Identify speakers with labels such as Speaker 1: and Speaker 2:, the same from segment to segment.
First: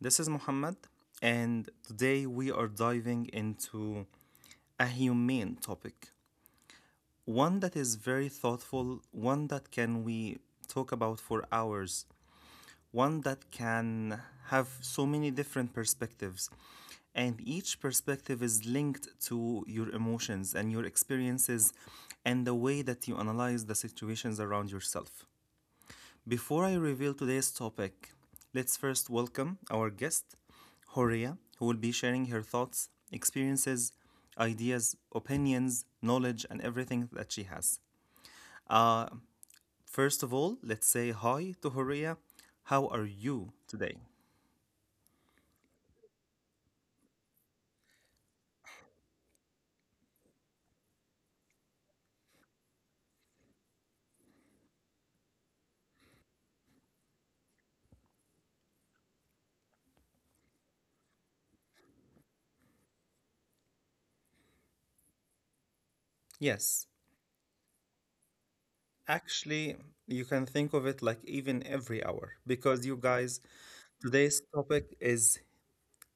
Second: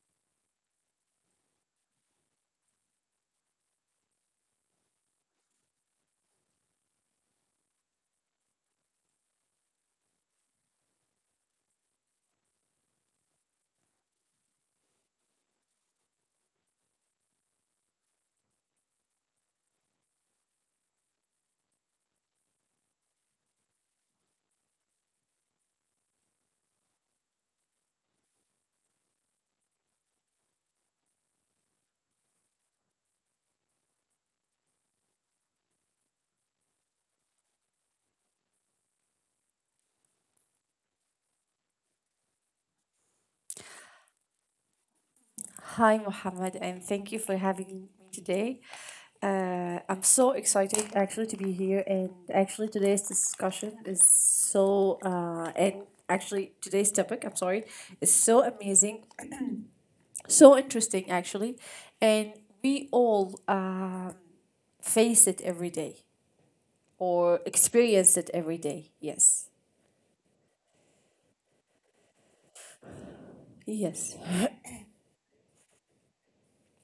Speaker 1: This is Muhammad, and today we are diving into a humane topic. One that is very thoughtful, one that can we talk about for hours, one that can have so many different perspectives. And each perspective is linked to your emotions and your experiences and the way that you analyze the situations around yourself. Before I reveal today's topic, let's first welcome our guest, Horia, who will be sharing her thoughts, experiences, ideas, opinions, knowledge, and everything that she has. Uh, First of all, let's say hi to Horia. How are you today?
Speaker 2: Hi, Mohammed, and thank you for having me today. I'm so excited actually to be here, and actually today's discussion is so and actually today's topic, I'm sorry, is so amazing, so interesting actually, and we all face it every day or
Speaker 1: Yes,
Speaker 2: experience it every day. Yes,
Speaker 1: actually, you can think of it like even every hour because you guys,
Speaker 2: yes.
Speaker 1: today's topic is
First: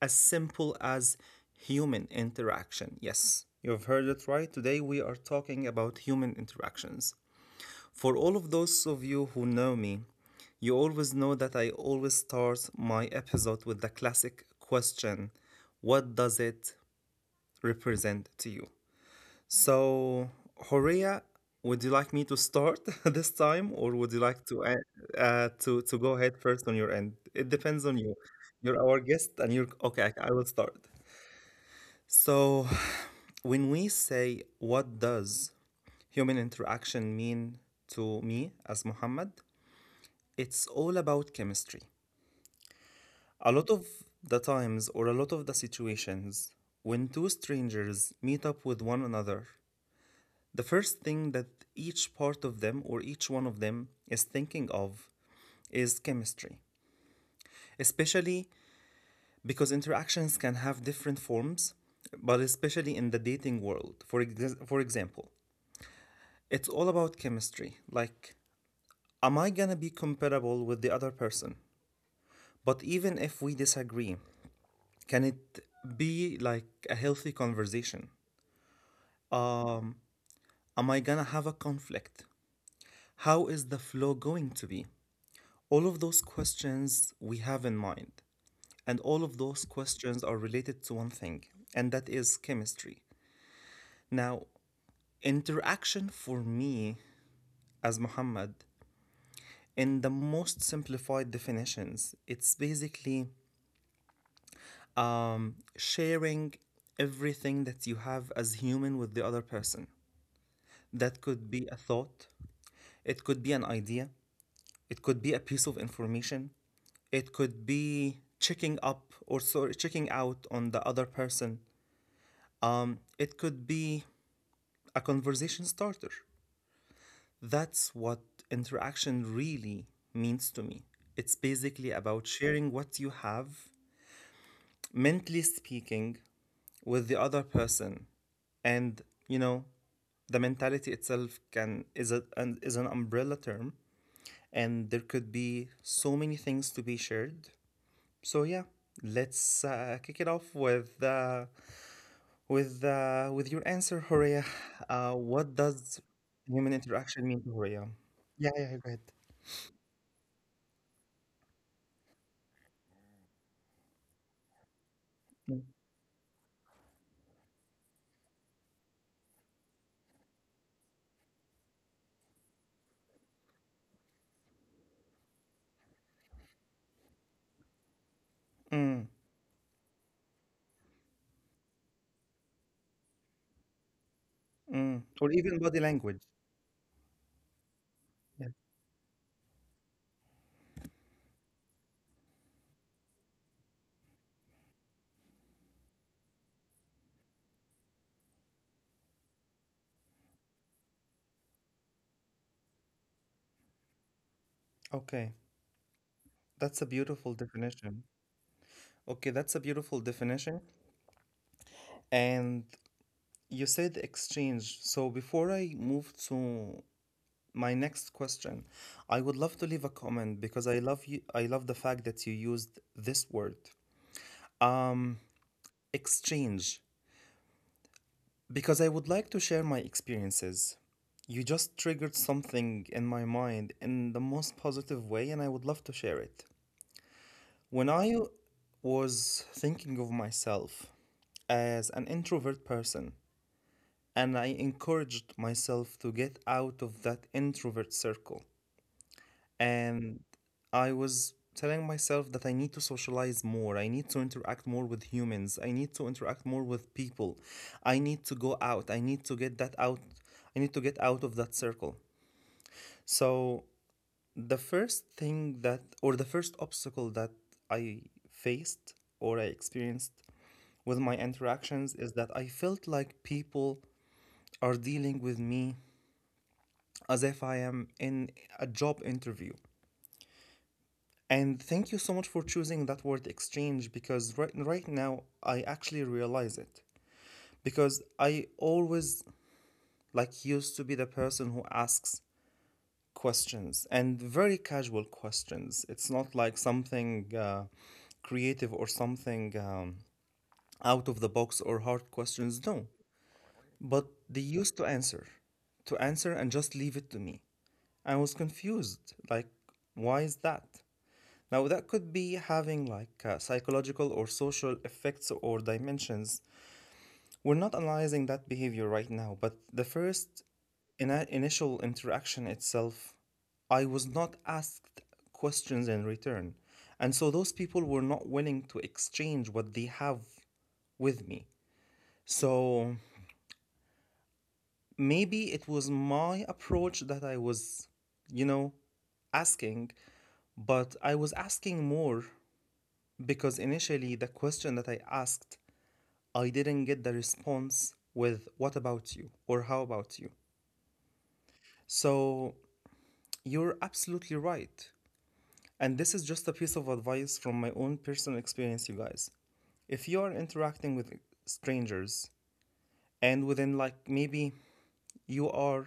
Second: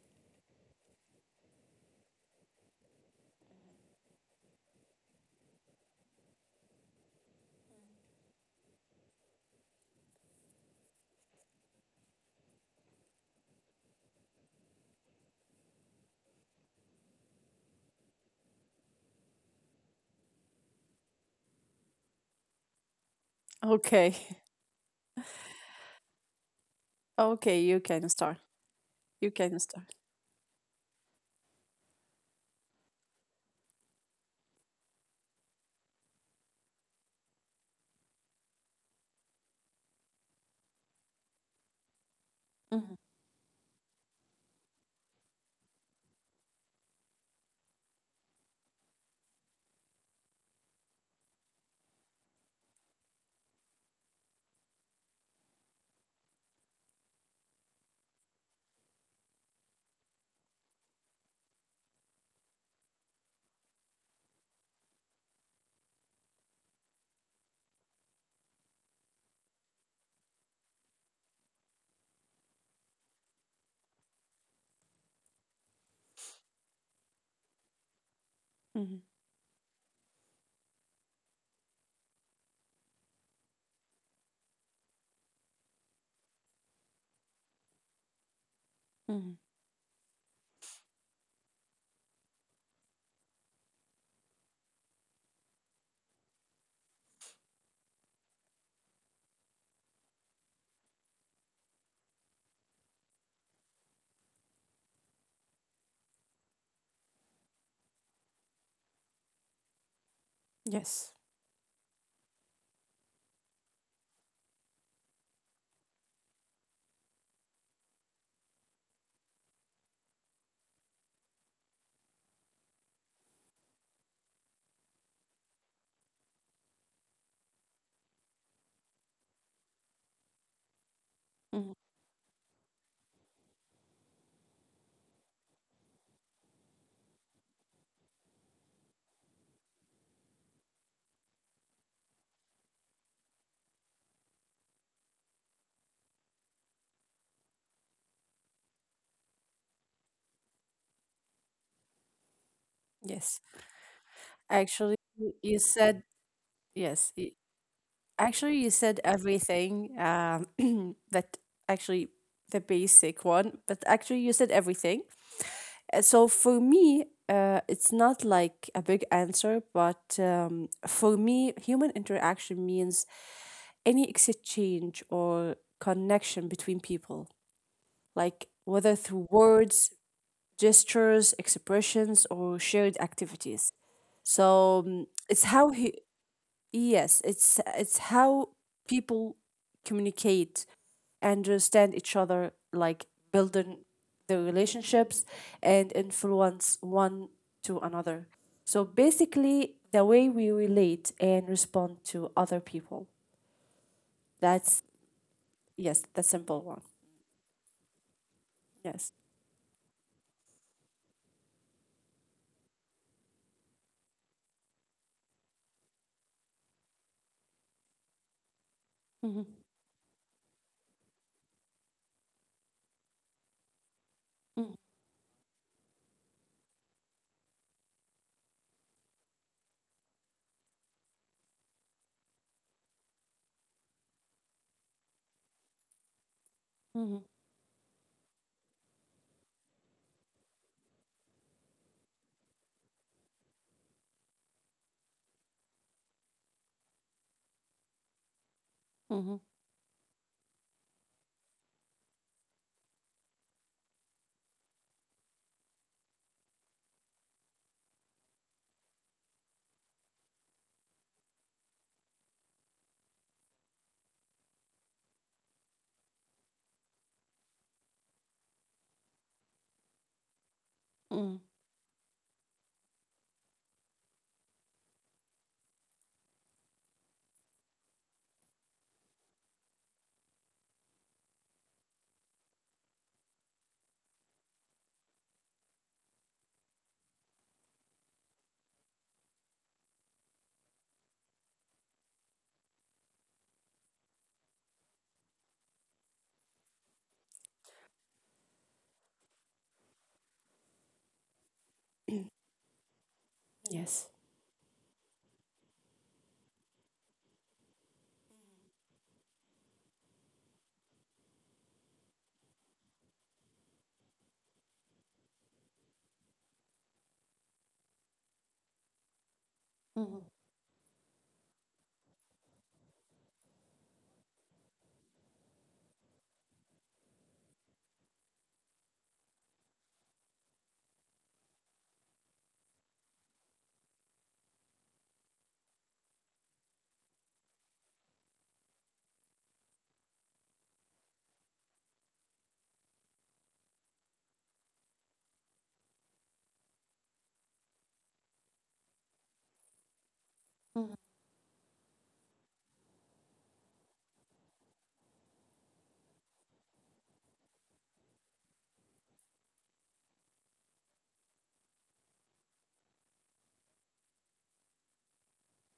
Speaker 1: as simple as human interaction. Yes, you've heard it right. Today we are talking about human interactions. For all of those of you who know me, you always know that I always start my episode with the classic question: what does it represent to you? So, Horea, would you like me to start this time, or would you
Speaker 2: Okay.
Speaker 1: like to go ahead first on your end? It
Speaker 2: Okay, you
Speaker 1: depends on
Speaker 2: can
Speaker 1: you.
Speaker 2: start.
Speaker 1: You're our guest
Speaker 2: You
Speaker 1: and
Speaker 2: can
Speaker 1: you're
Speaker 2: start.
Speaker 1: okay. I will start. So, when we say, what does human interaction mean to me as Muhammad? It's all about chemistry.
Speaker 2: Mm-hmm.
Speaker 1: A lot of the times, or a lot of the situations, when two strangers meet up with one another, the first thing that each part of them or each one of them is thinking of is chemistry. Especially because interactions can have different forms, but especially in the dating world, for example. It's all about chemistry. Like, am I gonna be comparable with the other person? But even if we disagree, can it be like a healthy conversation? Um, am I gonna have a conflict? How is the flow going to be? All of those questions we have in mind. And all
Speaker 2: Mm-hmm.
Speaker 1: of those questions are related to one thing, and that is chemistry. Now, interaction for me as Muhammad, in the most simplified definitions, it's basically sharing everything that you have as human with the other person.
Speaker 2: Yes.
Speaker 1: That could be a thought, it could be an idea, it could be a piece of information, it could be checking up or sorry, checking out on the other person. It could be a conversation starter. That's what interaction really means to me. It's
Speaker 2: Mm-hmm.
Speaker 1: basically about sharing what you have, mentally speaking, with the other person. And you know, the mentality itself can is a, an, is an umbrella term, and there could be so many things to be shared. So yeah, let's kick it off with uh, with
Speaker 2: Yes.
Speaker 1: uh, with your answer, Horea.
Speaker 2: Actually, you
Speaker 1: What
Speaker 2: said
Speaker 1: does human
Speaker 2: yes. y-
Speaker 1: interaction mean to Horea?
Speaker 2: Actually,
Speaker 1: Yeah,
Speaker 2: you
Speaker 1: yeah,
Speaker 2: said
Speaker 1: go ahead.
Speaker 2: everything. That actually the basic one, but actually you said everything.
Speaker 1: Mm.
Speaker 2: So for me, it's not like a big answer, but for me, human interaction means any exchange or connection between people, like whether
Speaker 1: Mm.
Speaker 2: through words, gestures, expressions, or shared activities. So
Speaker 1: Mm. Or
Speaker 2: it's
Speaker 1: even
Speaker 2: how
Speaker 1: body
Speaker 2: hu
Speaker 1: language.
Speaker 2: Yes, it's how
Speaker 1: Yeah.
Speaker 2: people communicate, understand each other, like building the relationships and influence one to another. So basically, the way we relate and respond to other people. That's
Speaker 1: Okay.
Speaker 2: yes, the simple
Speaker 1: That's
Speaker 2: one.
Speaker 1: a beautiful definition.
Speaker 2: Yes.
Speaker 1: Okay, that's a beautiful definition. And you said exchange. So before I move to my next question, I would
Speaker 2: Mm-hmm.
Speaker 1: love to leave a comment because I love the fact that you used this word. Um Exchange, because I would like to share my experiences. You just triggered something in my mind in the most positive way and I would love to share it.
Speaker 2: Mm-hmm.
Speaker 1: When I was thinking of myself as an introvert person, and I encouraged myself to get out of that introvert circle.
Speaker 2: Mm-hmm.
Speaker 1: And I was telling myself that I need to socialize more, I need to interact more with humans, I need to interact more with people, I need to go out, I need to get that out, I need to get out of that circle. So, the first thing that, or the first obstacle that I faced or I experienced with my
Speaker 2: Mm-hmm.
Speaker 1: interactions is that I felt like people are dealing with me as if I am in a job interview. And thank you so much for choosing that word exchange because right now I actually realize it. Because I always like used to be the person who asks questions and very casual questions. It's not like something creative or something out of the box or hard questions. No.
Speaker 2: Yes.
Speaker 1: But they used to answer and just leave it to me. I was confused. Like, why is that? Now, that could be having like psychological or social effects or dimensions. We're not analyzing that behavior right now, but the
Speaker 2: Mm-hmm.
Speaker 1: first initial interaction itself, I was not asked questions in return. And so those people were not willing to exchange what they have with me. So maybe it was my approach that I was, you know, asking, but I was asking more because initially the question that I asked, I didn't get the response with what about you or how about you.
Speaker 2: Mm-hmm.
Speaker 1: So you're absolutely right. And this is just a piece of advice from my own personal experience, you guys. If you are interacting with strangers, and within, like, maybe you are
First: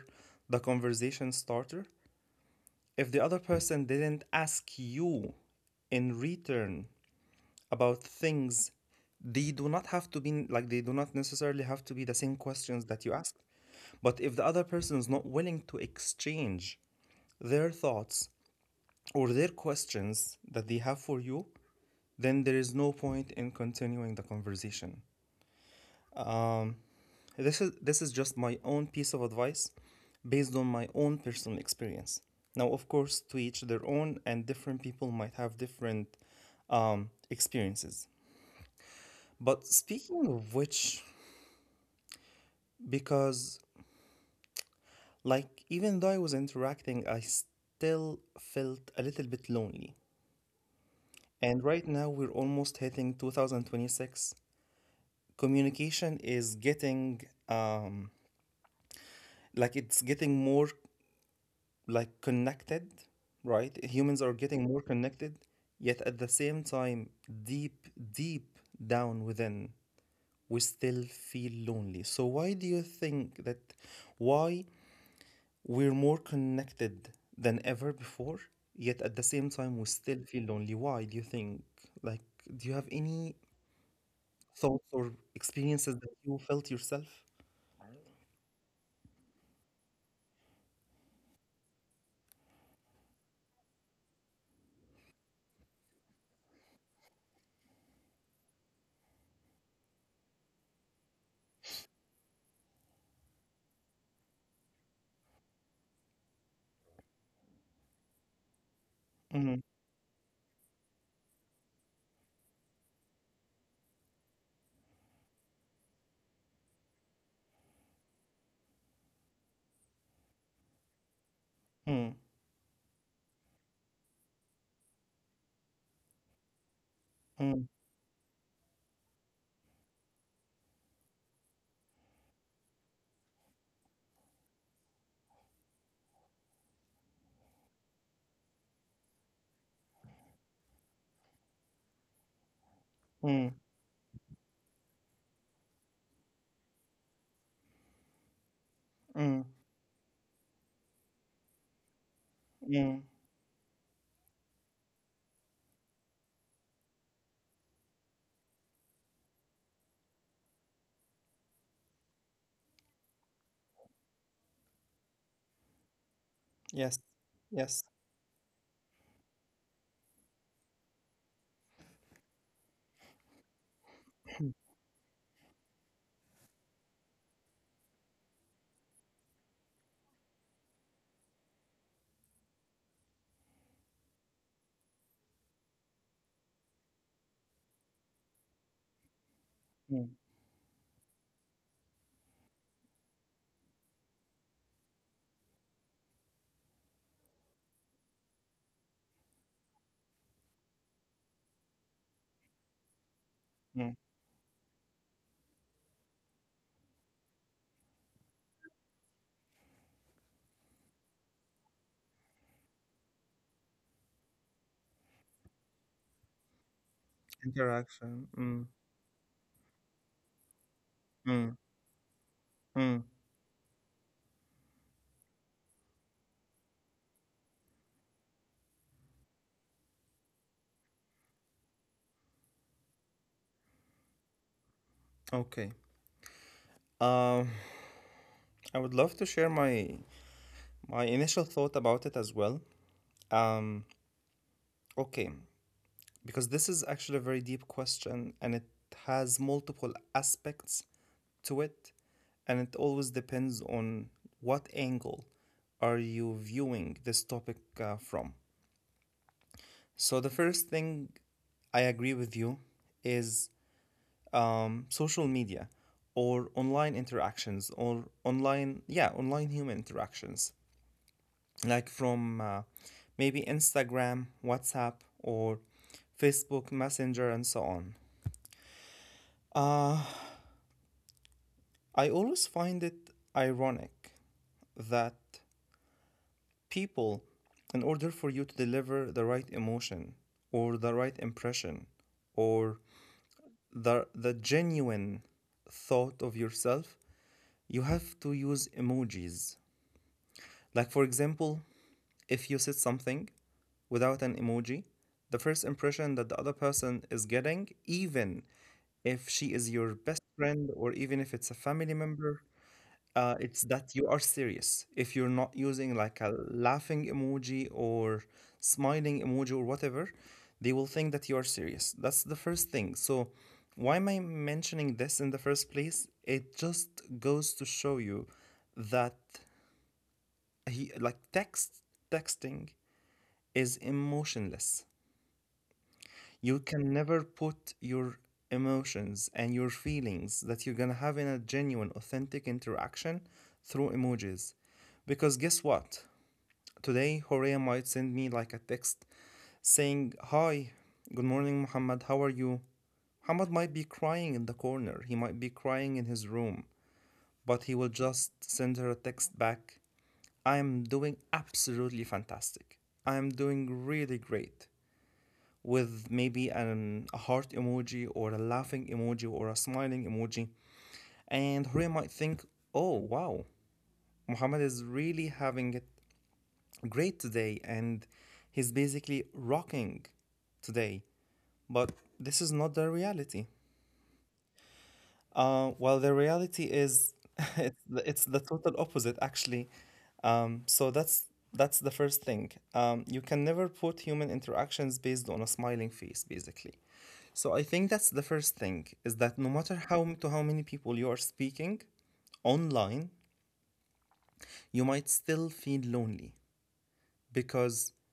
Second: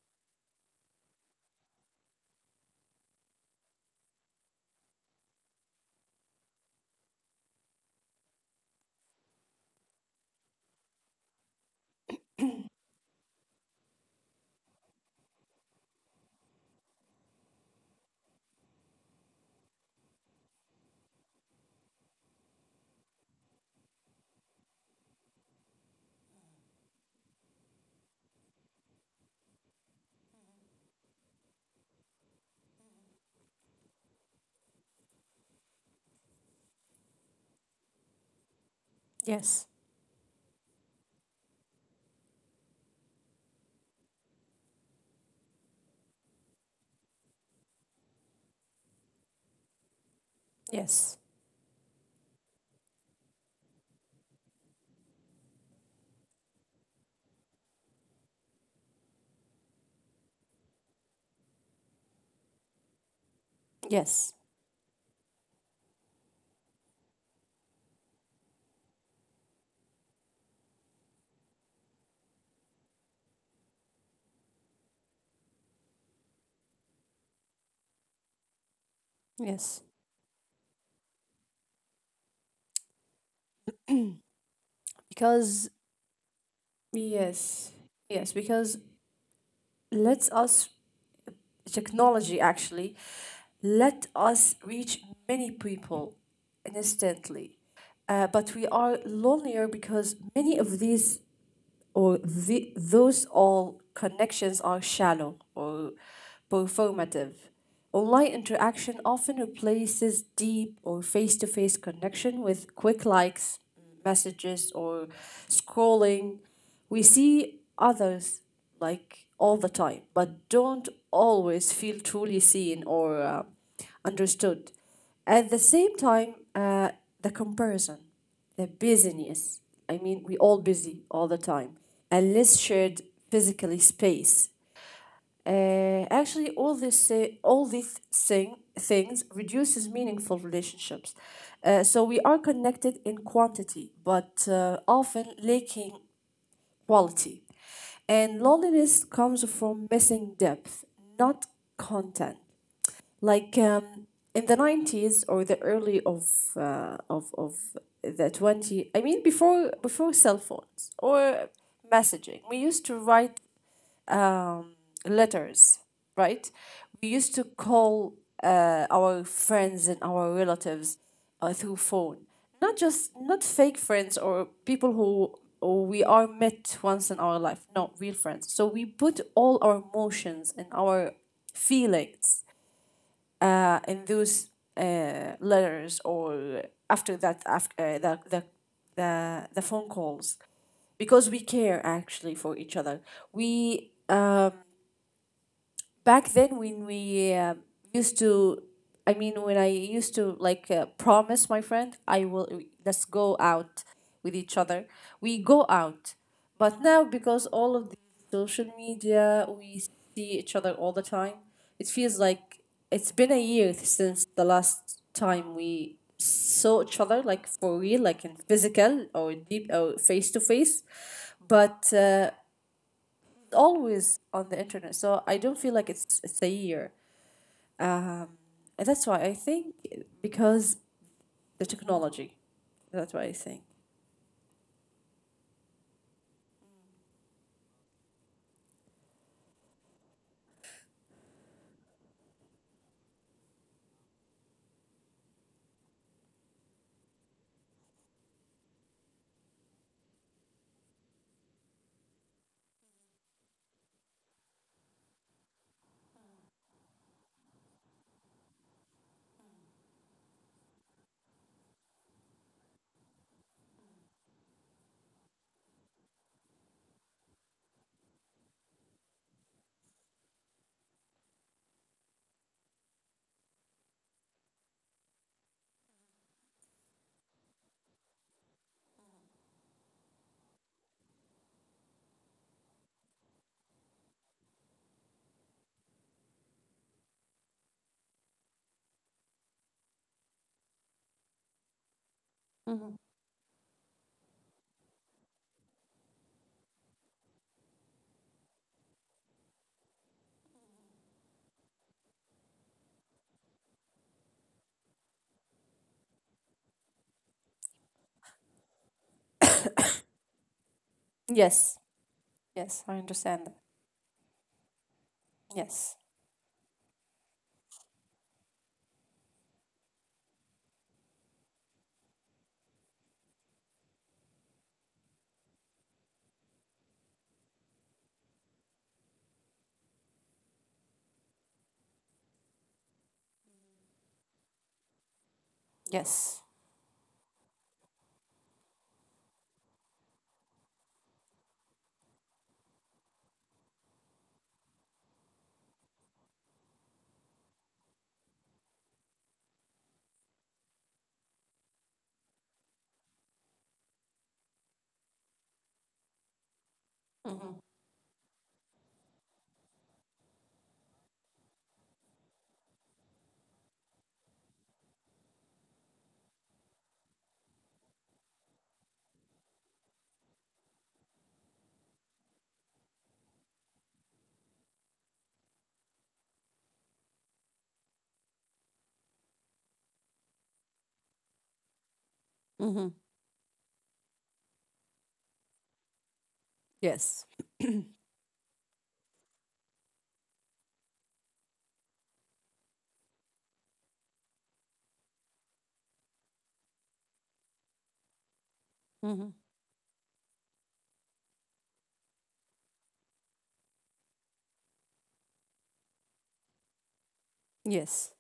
Speaker 1: the conversation starter, if the other person didn't ask you in return about things, they do not have to be, like, they do not necessarily have to be the same questions that you asked, but if the other person is not willing to exchange their thoughts or their questions that they have for you, then there is no point in continuing the conversation. This is just my own piece of advice based on my own personal experience. Now, of course, to each their own, and different people might have different experiences.
Speaker 2: Yes.
Speaker 1: But speaking of which, because, like, even though I was interacting, I still felt a little bit lonely.
Speaker 2: Yes.
Speaker 1: And right now, we're almost hitting 2026. Communication is getting, um, like, it's getting more, like, connected, right? Humans
Speaker 2: Yes.
Speaker 1: are getting more connected, yet at the same time, deep, deep down within, we still feel lonely. So, why do you think that? Why We're more connected than ever before, yet at the same
Speaker 2: Yes.
Speaker 1: time, we still feel lonely. Why do you think? Like, do you have any thoughts or
Speaker 2: Because
Speaker 1: experiences that you felt yourself?
Speaker 2: yes, yes, because let us technology actually let us reach many people instantly, but we are lonelier, because many of these, or those, all connections are shallow or performative. Online interaction often
Speaker 1: Mm.
Speaker 2: replaces deep or face to face connection with quick likes, messages, or scrolling. We see others like all the time, but don't always feel
Speaker 1: Mm.
Speaker 2: truly seen or understood. At the same time, the
Speaker 1: Mm.
Speaker 2: comparison, the busyness. I mean, we all busy all the time, and less shared physically space. Actually, all these things reduces meaningful relationships. So we are connected in
Speaker 1: Mm.
Speaker 2: quantity, but often lacking quality. And loneliness comes
Speaker 1: Mm.
Speaker 2: from missing depth, not content.
Speaker 1: Mm.
Speaker 2: Like in the 90s, or the early of of the 20, I mean, before cell phones or messaging, we used to write um, letters, right? We
Speaker 1: Yes,
Speaker 2: used to
Speaker 1: yes.
Speaker 2: call our friends and our relatives through phone. Not just not fake friends or people who, or we are met once in our life, not real friends. So we put all our emotions and our feelings in those letters, or after that, after the phone
Speaker 1: Mm.
Speaker 2: calls, because we care actually for each other. We, back then when we used to, I mean, when I used to, like, promise my friend, I will let's go out
Speaker 1: Mm.
Speaker 2: with each other, we go out. But now, because all of the social media, we see each other all the time, it feels like it's been a year since the last time we saw each other, like for real, like in
Speaker 1: Interaction. Mm.
Speaker 2: physical or deep or face to face
Speaker 1: Mm.
Speaker 2: but
Speaker 1: Mm.
Speaker 2: always on the internet. So I don't feel like it's a year. Um, and that's why I think, because the technology. That's why I think.
Speaker 1: Okay. Um, I would love to share my initial thought about it as well. Um, okay. Because this is actually a very deep question and it has multiple aspects to it. And it always depends on what angle are you viewing this topic from. So, the first thing I agree with you is social media or online interactions, or online, yeah, online human interactions, like from maybe Instagram, WhatsApp, or Facebook Messenger, and so on. Uh, I always find it ironic that people, in order for you to deliver the right emotion or the right impression
Speaker 2: Mm-hmm.
Speaker 1: or the genuine thought of yourself, you have to use emojis. Like, for example, if you said something without an emoji, the first impression that the other person is getting, even if she is your best friend or even if it's a
Speaker 2: Yes.
Speaker 1: family member,
Speaker 2: Yes, I understand that.
Speaker 1: It's that you are serious. If you're not
Speaker 2: Yes.
Speaker 1: using like a laughing emoji or smiling emoji or whatever, they will think that you are serious. That's the first thing. So, why am I mentioning this in the first place? It just goes to show you that like, texting is emotionless.
Speaker 2: Yes.
Speaker 1: You can never put your emotions and your feelings that you're gonna have in a genuine, authentic interaction through emojis. Because guess what? Today, Horea might send me like a text saying, "Hi, good morning, Muhammad, how are you?" Muhammad might be crying in the corner, he might be crying in his room,
Speaker 2: Mm-hmm.
Speaker 1: but he will just send her a text back, "I am doing absolutely fantastic. I am doing really great," with maybe a heart emoji or a laughing emoji or a smiling emoji. And Horia might think, "Oh, wow, Muhammad is really having it great today, and he's basically rocking today." But this is not
Speaker 2: Mm-hmm.
Speaker 1: the reality. Well, the reality is
Speaker 2: Yes.
Speaker 1: it's the total opposite, actually. So that's the first thing. You can never put human interactions based on a smiling face, basically. So I think that's the first thing, is
Speaker 2: Mm-hmm.
Speaker 1: that no matter how many people you are speaking online, you might still feel lonely, because
Speaker 2: Yes.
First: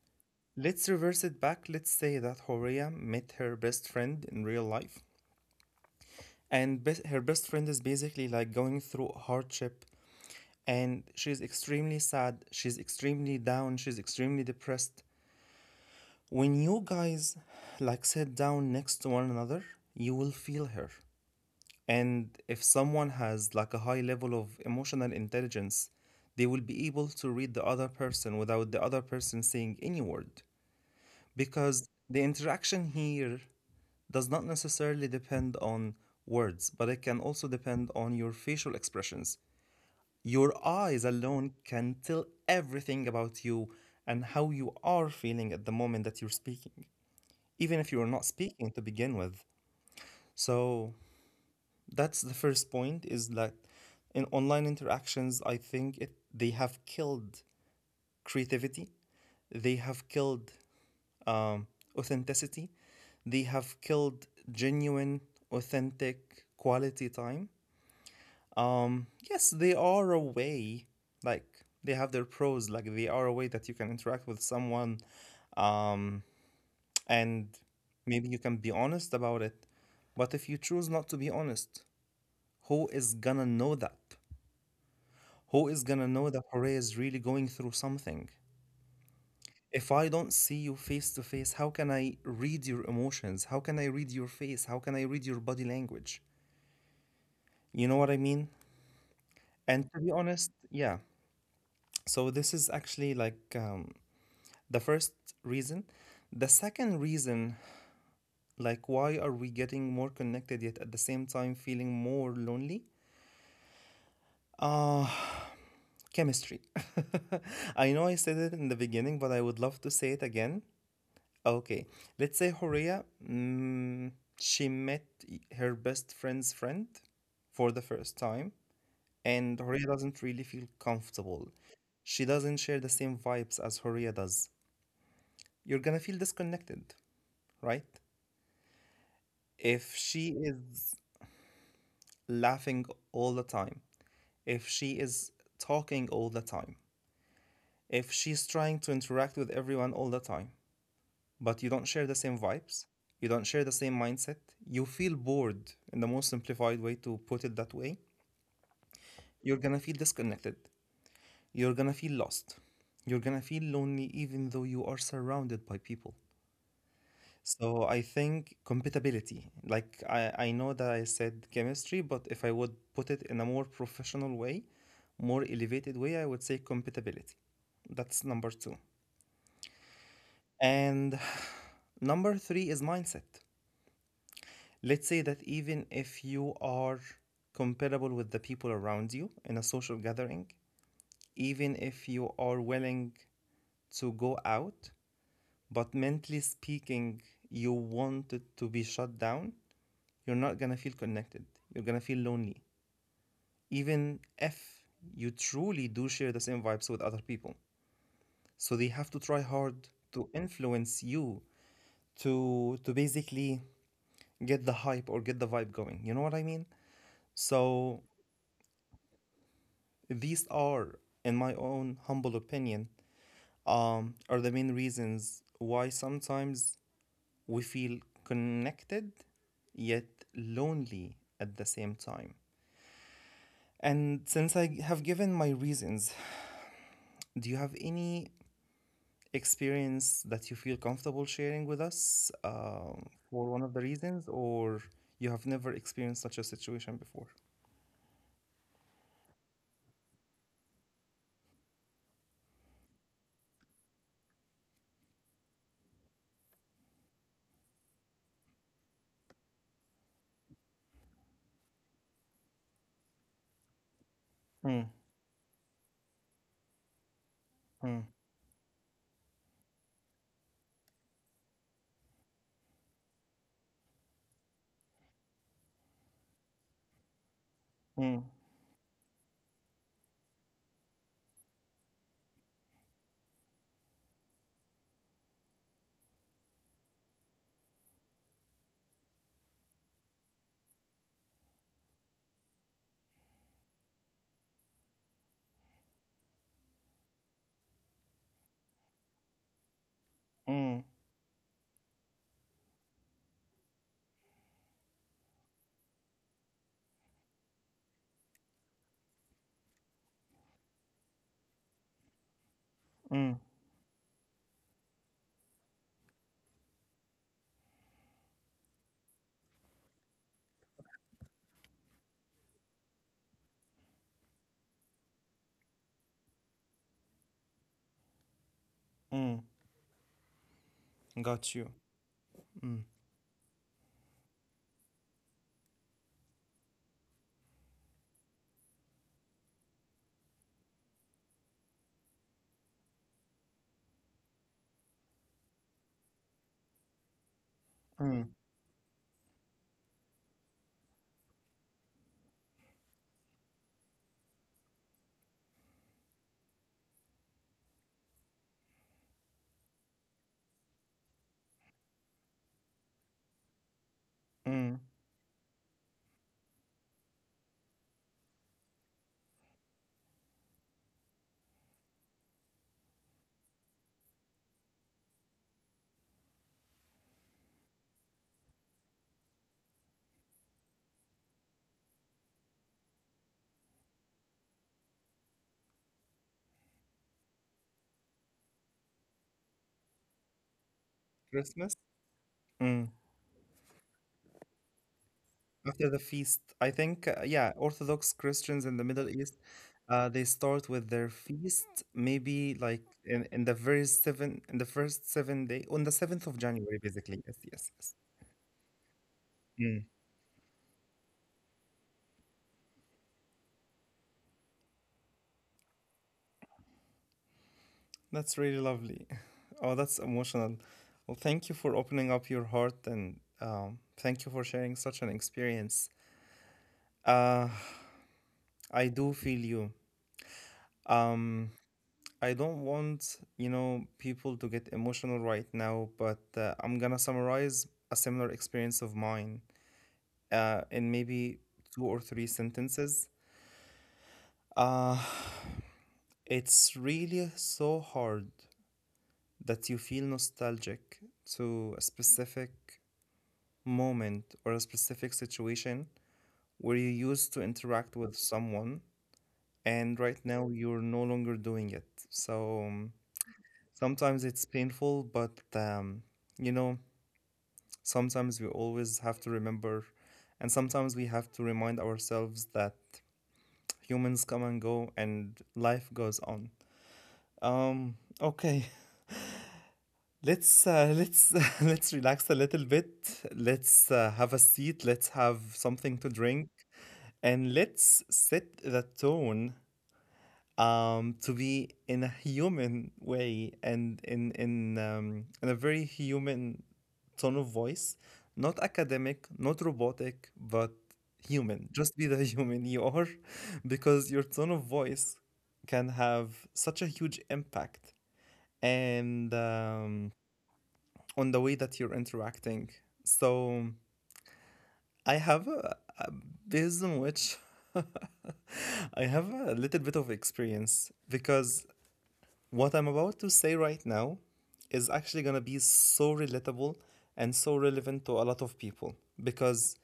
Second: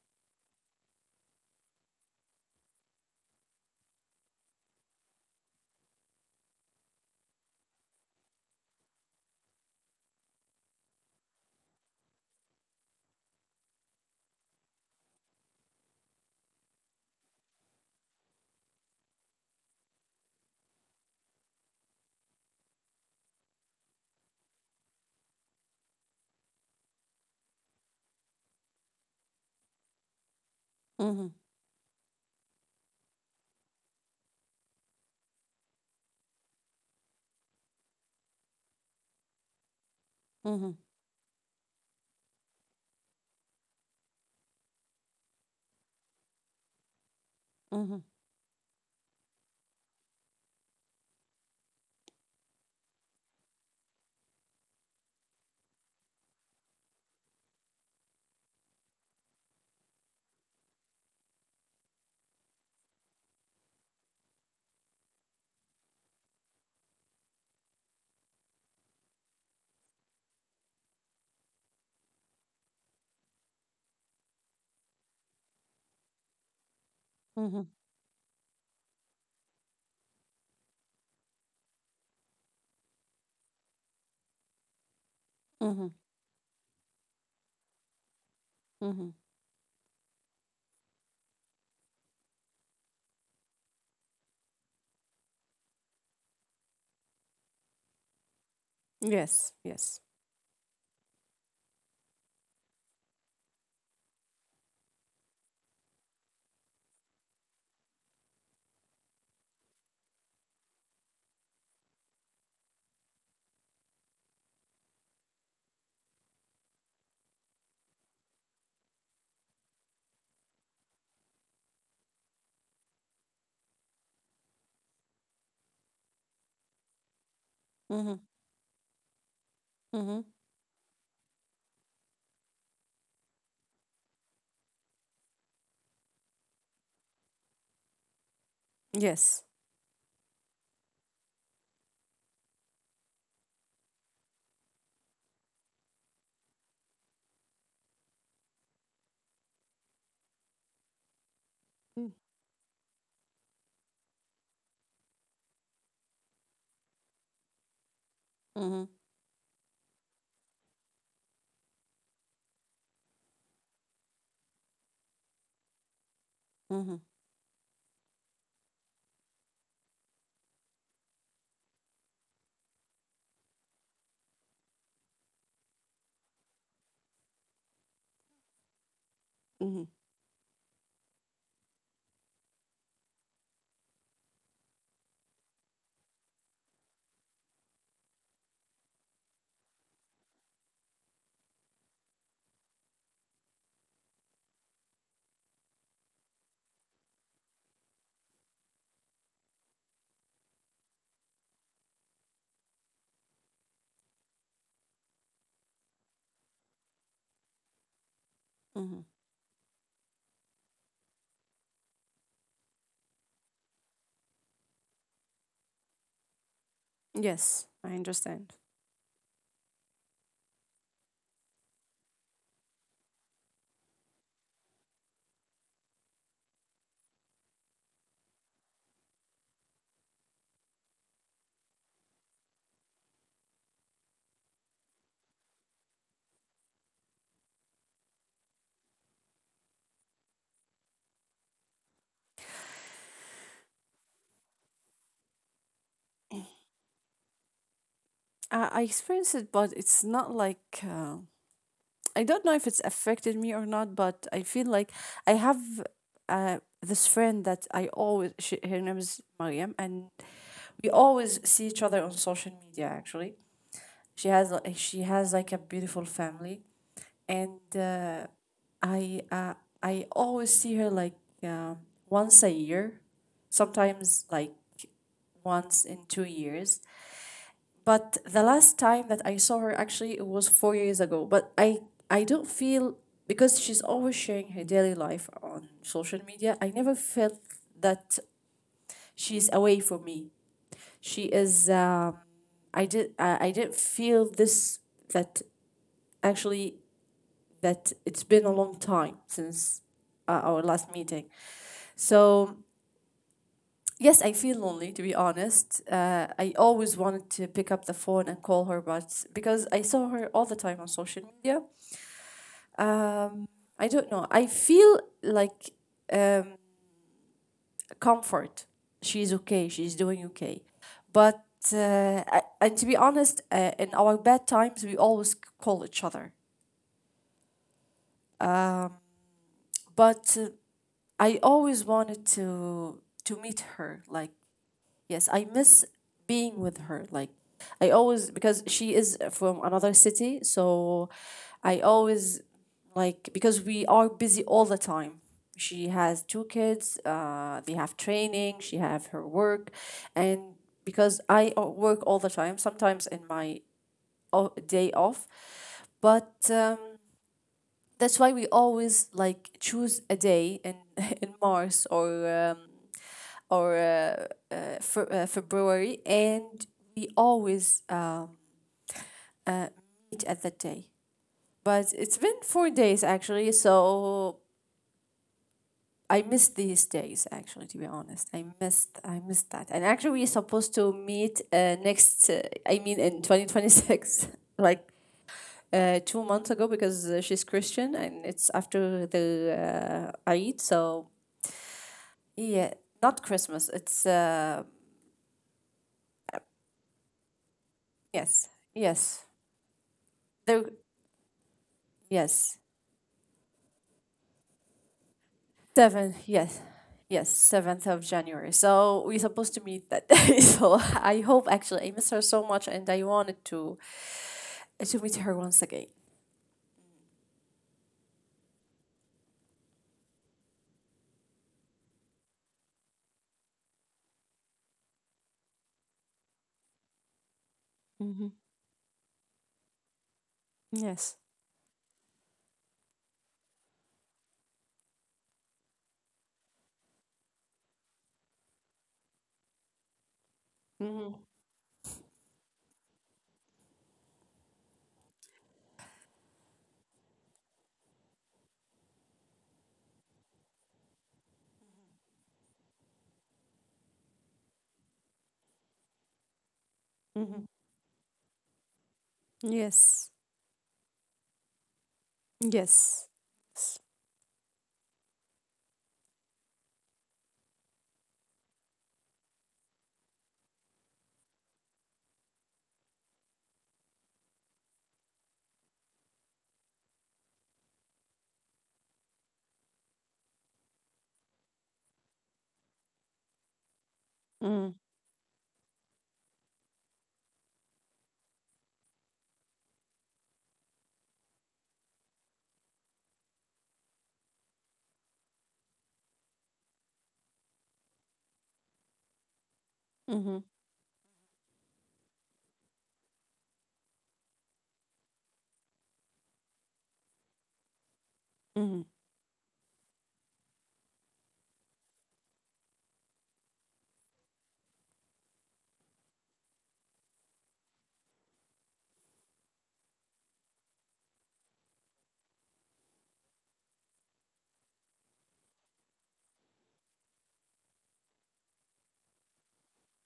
Speaker 1: let's reverse it back. Let's say that Horea met her best friend in real life, and her best friend is basically like going through hardship, and she's extremely sad. She's extremely down. She's extremely depressed. When you guys like sit down next to one another, you will feel her. And if someone has like a high level of emotional intelligence, they will be able to read the other person without the other person saying any word.
Speaker 2: Mm-hmm.
Speaker 1: Because the interaction here does not necessarily depend on words, but it can also depend on your facial expressions. Your
Speaker 2: Mm-hmm.
Speaker 1: eyes alone can tell everything about you and how you are feeling at the moment that you're speaking,
Speaker 2: Mm-hmm.
Speaker 1: even if you are not speaking to begin with. So that's the first point is that in online interactions I think they have killed creativity, they have killed um, authenticity, they have killed genuine authentic quality time. Yes, they are a way, like they have their pros, like they are a way that you can interact with someone, um, and
Speaker 2: Mm-hmm.
Speaker 1: maybe you can be honest about it. But if you choose not to be honest, who is gonna know that? Who is
Speaker 2: Mm-hmm.
Speaker 1: gonna know that Horea is really going through something?
Speaker 2: Mm-hmm.
Speaker 1: If I don't see you face to face, how can I read your emotions? How can I read your face? How can I read your body language? You know what I mean?
Speaker 2: Yes.
Speaker 1: And
Speaker 2: Yes.
Speaker 1: to be honest, yeah. So this is actually like the first reason. The second reason, like why are we getting more connected yet at the same time feeling more lonely? Uh, chemistry. I know I said it in the beginning, but I would love to say it again. Okay, let's say Horia, mm, she met her best friend's friend for the first
Speaker 2: Mm-hmm.
Speaker 1: time, and Horia
Speaker 2: Mm-hmm.
Speaker 1: doesn't really feel comfortable. She doesn't share the same vibes as Horia does. You're gonna feel disconnected, right?
Speaker 2: Yes.
Speaker 1: If she is laughing all the time, if she is talking all the time, if she's trying to interact with everyone all the time, but you don't
Speaker 2: Mm-hmm.
Speaker 1: share the same vibes, you don't share the same mindset, you feel bored in the most simplified way to put it that way, you're gonna feel disconnected, you're gonna feel lost, you're gonna feel lonely even though you are surrounded by people.
Speaker 2: Mm-hmm.
Speaker 1: So I think compatibility, like I know that I said chemistry, but if I would put it in a more professional way, more elevated way, I would say compatibility. That's number two.
Speaker 2: Mm-hmm.
Speaker 1: And number three is mindset. Let's say that even if you are comparable with the people around you in a social gathering, even if you are willing to go out, but mentally speaking, you want it to be shut down, you're not gonna feel connected. You're gonna feel lonely, even if you truly do share the same vibes with other people. So they
Speaker 2: Mm-hmm.
Speaker 1: have to try hard to influence you to basically get the hype or get the vibe going. You know what I mean?
Speaker 2: Yes, I
Speaker 1: So
Speaker 2: understand.
Speaker 1: these are, in my own humble opinion, are the main reasons why sometimes we feel connected yet lonely at the same time. And since I have given my reasons, do you have any experience that you feel comfortable sharing with us for one of the reasons, or you have never experienced such a situation before?
Speaker 2: I experienced it, but it's not like, uh, I don't know if it's affected me or not, but I feel like I have, this friend that I always, she, her name is Mariam, and we always see each other on social media actually. She has, li- she
Speaker 1: Mm,
Speaker 2: has like a beautiful family, and
Speaker 1: mm,
Speaker 2: I, uh, I always see her like, uh, once a year, sometimes like once in 2 years. But
Speaker 1: mm,
Speaker 2: the last time that I saw her, actually, it was 4 years ago. But I don't feel, because she's always sharing her daily life on social media. I never felt that she's away from me. She is. I did. I didn't feel this. That actually, that it's been a long time since our last
Speaker 1: mm,
Speaker 2: meeting. So yes, I feel lonely, to be honest. I always wanted to pick up the phone and call her, but because I saw her all the time on social media,
Speaker 1: mm,
Speaker 2: um, I don't know. I feel like, um, comfort. She's okay. She's doing okay, but. And to be honest, in our bad times, we always call each other. Um,
Speaker 1: mm.
Speaker 2: but I
Speaker 1: Got you.
Speaker 2: always wanted
Speaker 1: Mm,
Speaker 2: to meet her, like. Yes, I miss being with her. Like, I always, because she is from another city, so I always, like, because we are busy all the time. She has two kids, they have
Speaker 1: mm,
Speaker 2: training, she have her work, and because I, work all the time, sometimes in my day off, but that's why we always like choose a day in in Mars, or
Speaker 1: mm,
Speaker 2: for February, and we always uh, meet at that day. But it's been 4 days actually, so I missed these days actually. To be honest, I missed that. And actually, we're supposed to meet next. I mean, in 2026, like. 2 months ago, because she's Christian and it's after the, Eid, so
Speaker 1: Christmas. Mm.
Speaker 2: yeah, not Christmas. It's,
Speaker 1: After the feast. I think, yeah, Orthodox Christians
Speaker 2: yes,
Speaker 1: in the Middle East,
Speaker 2: yes,
Speaker 1: they start
Speaker 2: there,
Speaker 1: with their feast maybe
Speaker 2: yes,
Speaker 1: like in the first 7 day on the seventh
Speaker 2: seven,
Speaker 1: of
Speaker 2: yes.
Speaker 1: January, basically. Yes,
Speaker 2: Yes,
Speaker 1: yes, yes.
Speaker 2: 7th of January. So we're supposed to meet that day. So I hope, actually I miss her so much and I wanted to meet her once again.
Speaker 1: That's really lovely. Oh, that's emotional. Well, thank you for opening up your heart and thank you for sharing such an experience. Uh,
Speaker 2: Hmm.
Speaker 1: I do feel you.
Speaker 2: Yes.
Speaker 1: Um, I don't want, people to get emotional right now, but I'm gonna summarize a similar experience of mine in
Speaker 2: Mm-hmm.
Speaker 1: maybe two or three sentences. Uh, it's really so hard that you feel nostalgic to a specific moment or a specific situation where you used to
Speaker 2: Mm-hmm.
Speaker 1: interact with someone, and
Speaker 2: Yes.
Speaker 1: right now you're no longer doing it. So
Speaker 2: Yes. S-
Speaker 1: sometimes it's painful, but you know, Sometimes we always have to remember, and sometimes we have to remind ourselves that humans come and go and life goes on. Um, okay, let's let's relax a little bit. Let's have a
Speaker 2: Mm-hmm.
Speaker 1: seat. Let's have something to drink, and let's set the tone to be in a human way and in a very human tone of voice, not academic, not
Speaker 2: Mm-hmm.
Speaker 1: robotic, but human. Just be the human you are, because your tone of voice can have such a huge impact
Speaker 2: Mm-hmm.
Speaker 1: and on the way that you're interacting. So I have a based on which I have a little bit of experience because what I'm about to say right now is actually going to be so relatable and so relevant to a lot of people because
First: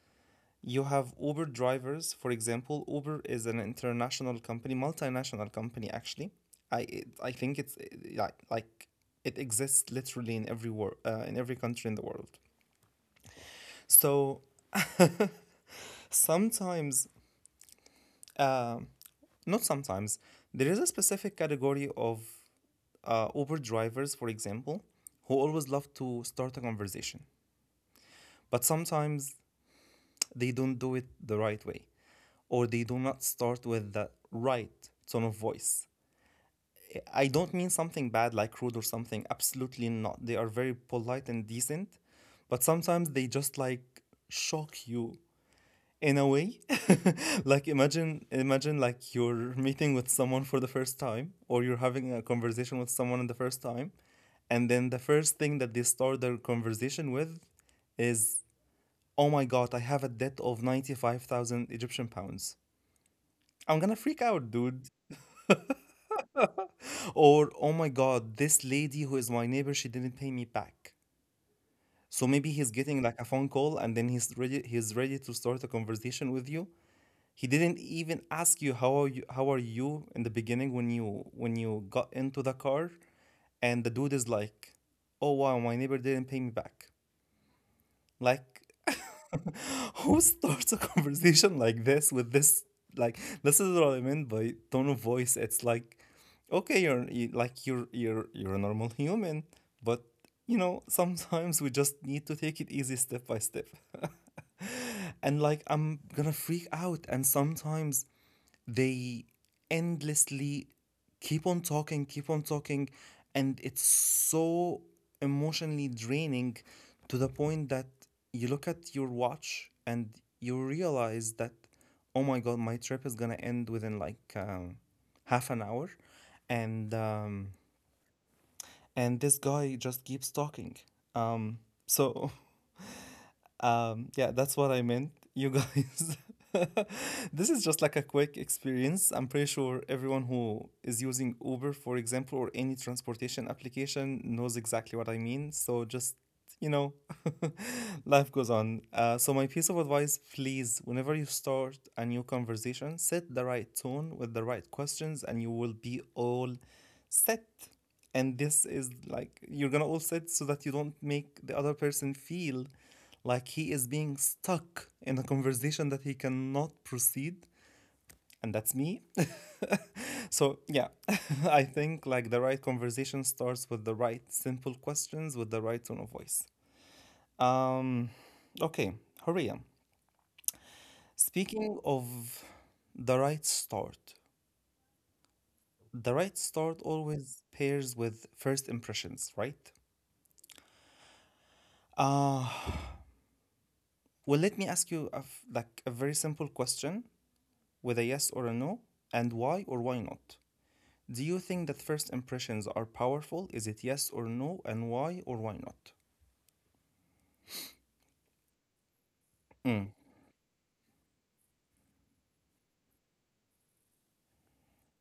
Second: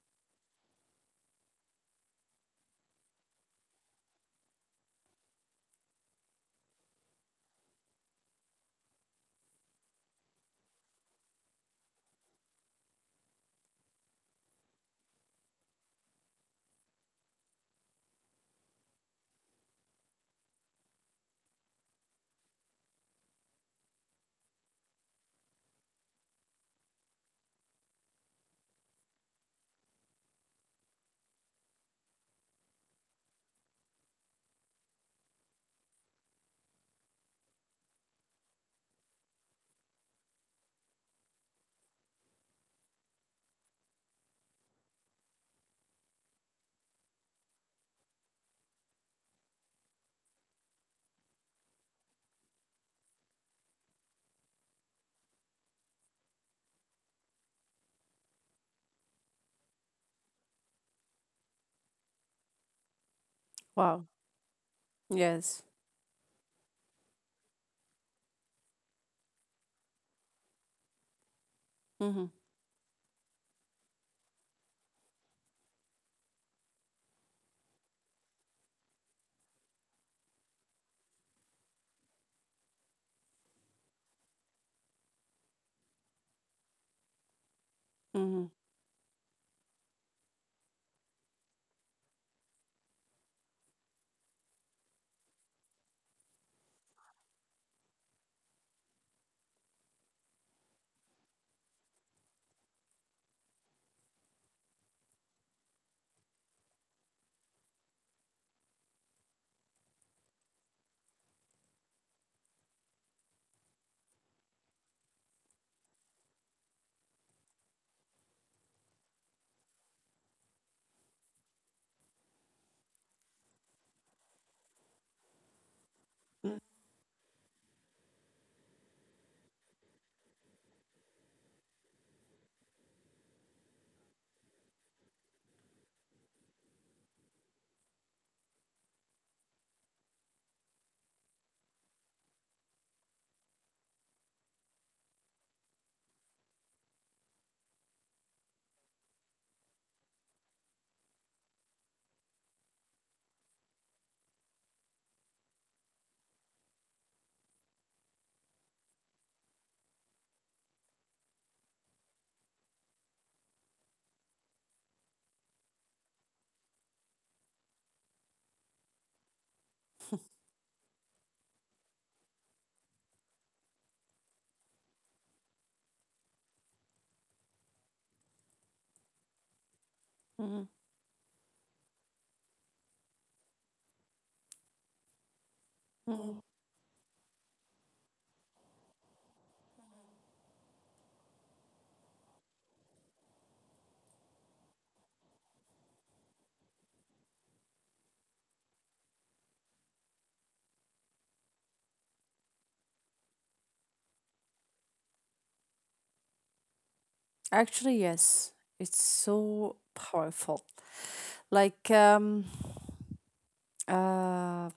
Speaker 1: you have Uber drivers, for example. Uber is an international company, multinational company, actually. I think it's like it exists literally in every country in the world. So sometimes, uh, not sometimes, there is a specific category of Uber drivers, for example, who always love to start a conversation. But sometimes they don't do it the right way, or they do not start with the right tone of voice. I don't mean something bad like rude or something, absolutely not. They are very polite and decent, but sometimes they just like shock you in a way. Like imagine like you're meeting with someone for the first time or you're having a conversation with someone in the first time, and then the first thing that they start their conversation with is, Oh my God, I have a debt of 95,000 Egyptian pounds. I'm gonna freak
Speaker 2: Wow.
Speaker 1: out, dude."
Speaker 2: Yes.
Speaker 1: Or, oh my God, this lady who is my neighbor, she didn't pay me back." So
Speaker 2: Mm-hmm.
Speaker 1: maybe he's getting like a phone call, and then he's ready to start a conversation with you. He didn't even ask you how are you in the beginning, when you got into the car, and the dude is like, "Oh wow, my neighbor didn't pay me back." Like
Speaker 2: Mm-hmm.
Speaker 1: who starts a conversation like this with this? Like, this is what I meant by tone of voice. It's like, okay, you're you- like you're a normal human, but sometimes we just need to take it easy step by step. And like I'm gonna freak out, and sometimes they endlessly keep on talking, and it's so emotionally draining to the point that you look at your watch and you realize that, oh my God, my trip is gonna end within like half an hour, and um, and this guy just keeps talking. Um, so yeah, that's what I meant. You guys, this is just like a quick experience. I'm pretty sure everyone who is using Uber, for example, or any transportation application knows exactly what I mean. So just, you know, life goes on. So, my piece of advice please, whenever you start a new conversation, set the right tone with the right questions, and you will be all set. And this is like you're gonna all set, so that you don't make the other person feel like he is being stuck in a conversation that he cannot proceed. And that's me, so yeah. I think like the right conversation starts with the right simple questions with the right tone of voice. Um okay, Horia,
Speaker 2: Mm-hmm.
Speaker 1: speaking of the right start, the right
Speaker 2: Mm-hmm.
Speaker 1: start always pairs with first impressions, right? uh Well, let me ask you like a very simple question with a yes or a no, and why or why not? Do you think that first impressions are powerful? Is it yes or no, and why or why not?
Speaker 2: Actually, yes. It's
Speaker 1: Mm,
Speaker 2: so powerful. Like um uh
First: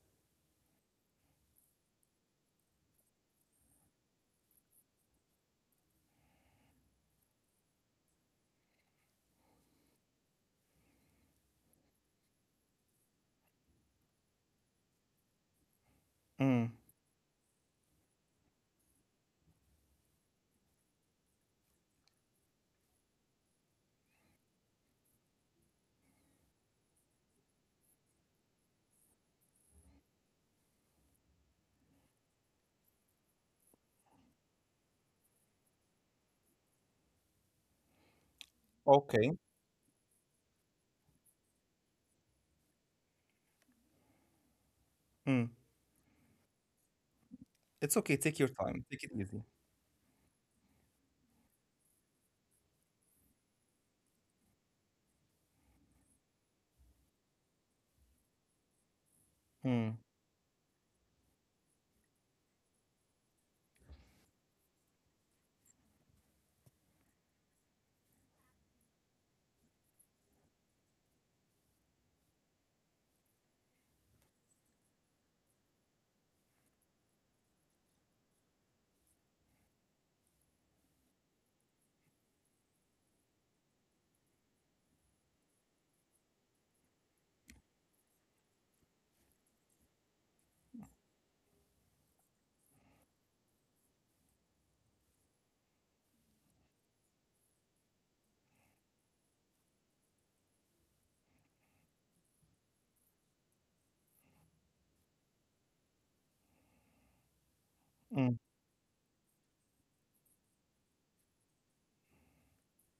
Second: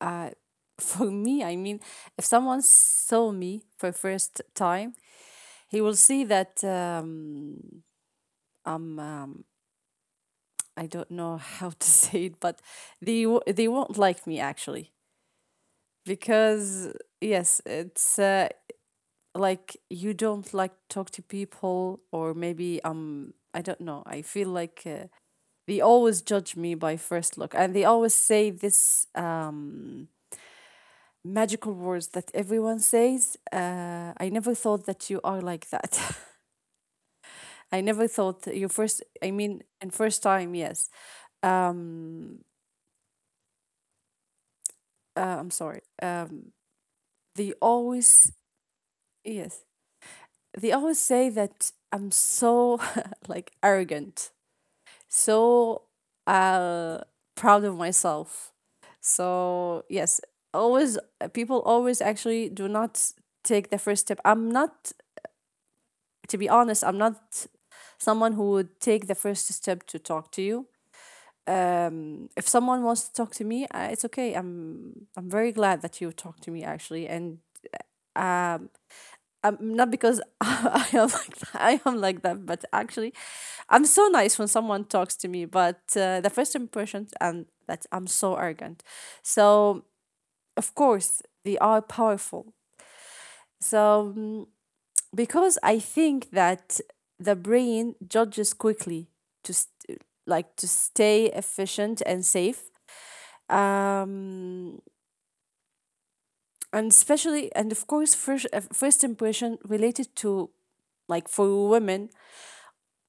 Speaker 2: uh, for me, I mean, if someone saw me for first time, he will see that, um, I don't know how to say it, but they won't like me actually,
Speaker 1: mm,
Speaker 2: because yes, it's, like you don't like talk to people, or maybe I don't know. I feel like, they always judge me by first look, and they always say this, magical words that everyone says. I never thought that you are like that. I never thought you first, I
Speaker 1: okay.
Speaker 2: mean, and first time, yes. Um, I'm
Speaker 1: Mm.
Speaker 2: sorry. They
Speaker 1: It's okay.
Speaker 2: always,
Speaker 1: Take your time. Take it easy.
Speaker 2: yes, they always say that I'm so like arrogant, so uh, proud of myself. So,
Speaker 1: Mm,
Speaker 2: yes, always, people always actually do not take the first step. I'm not, to be honest, I'm not someone who would take the first step to talk to you. If someone wants to talk to me, it's okay. I'm very glad that you talked to me actually, and not because I am like that, I am like that, but actually, I'm so nice when someone talks to me. But the first impression, and that I'm so arrogant. So, of course, they are powerful. So, mm, because I think that the brain judges quickly like, to stay efficient and safe. Um, and especially, and of course, first
Speaker 1: mm.
Speaker 2: uh, first impression related to, like for women,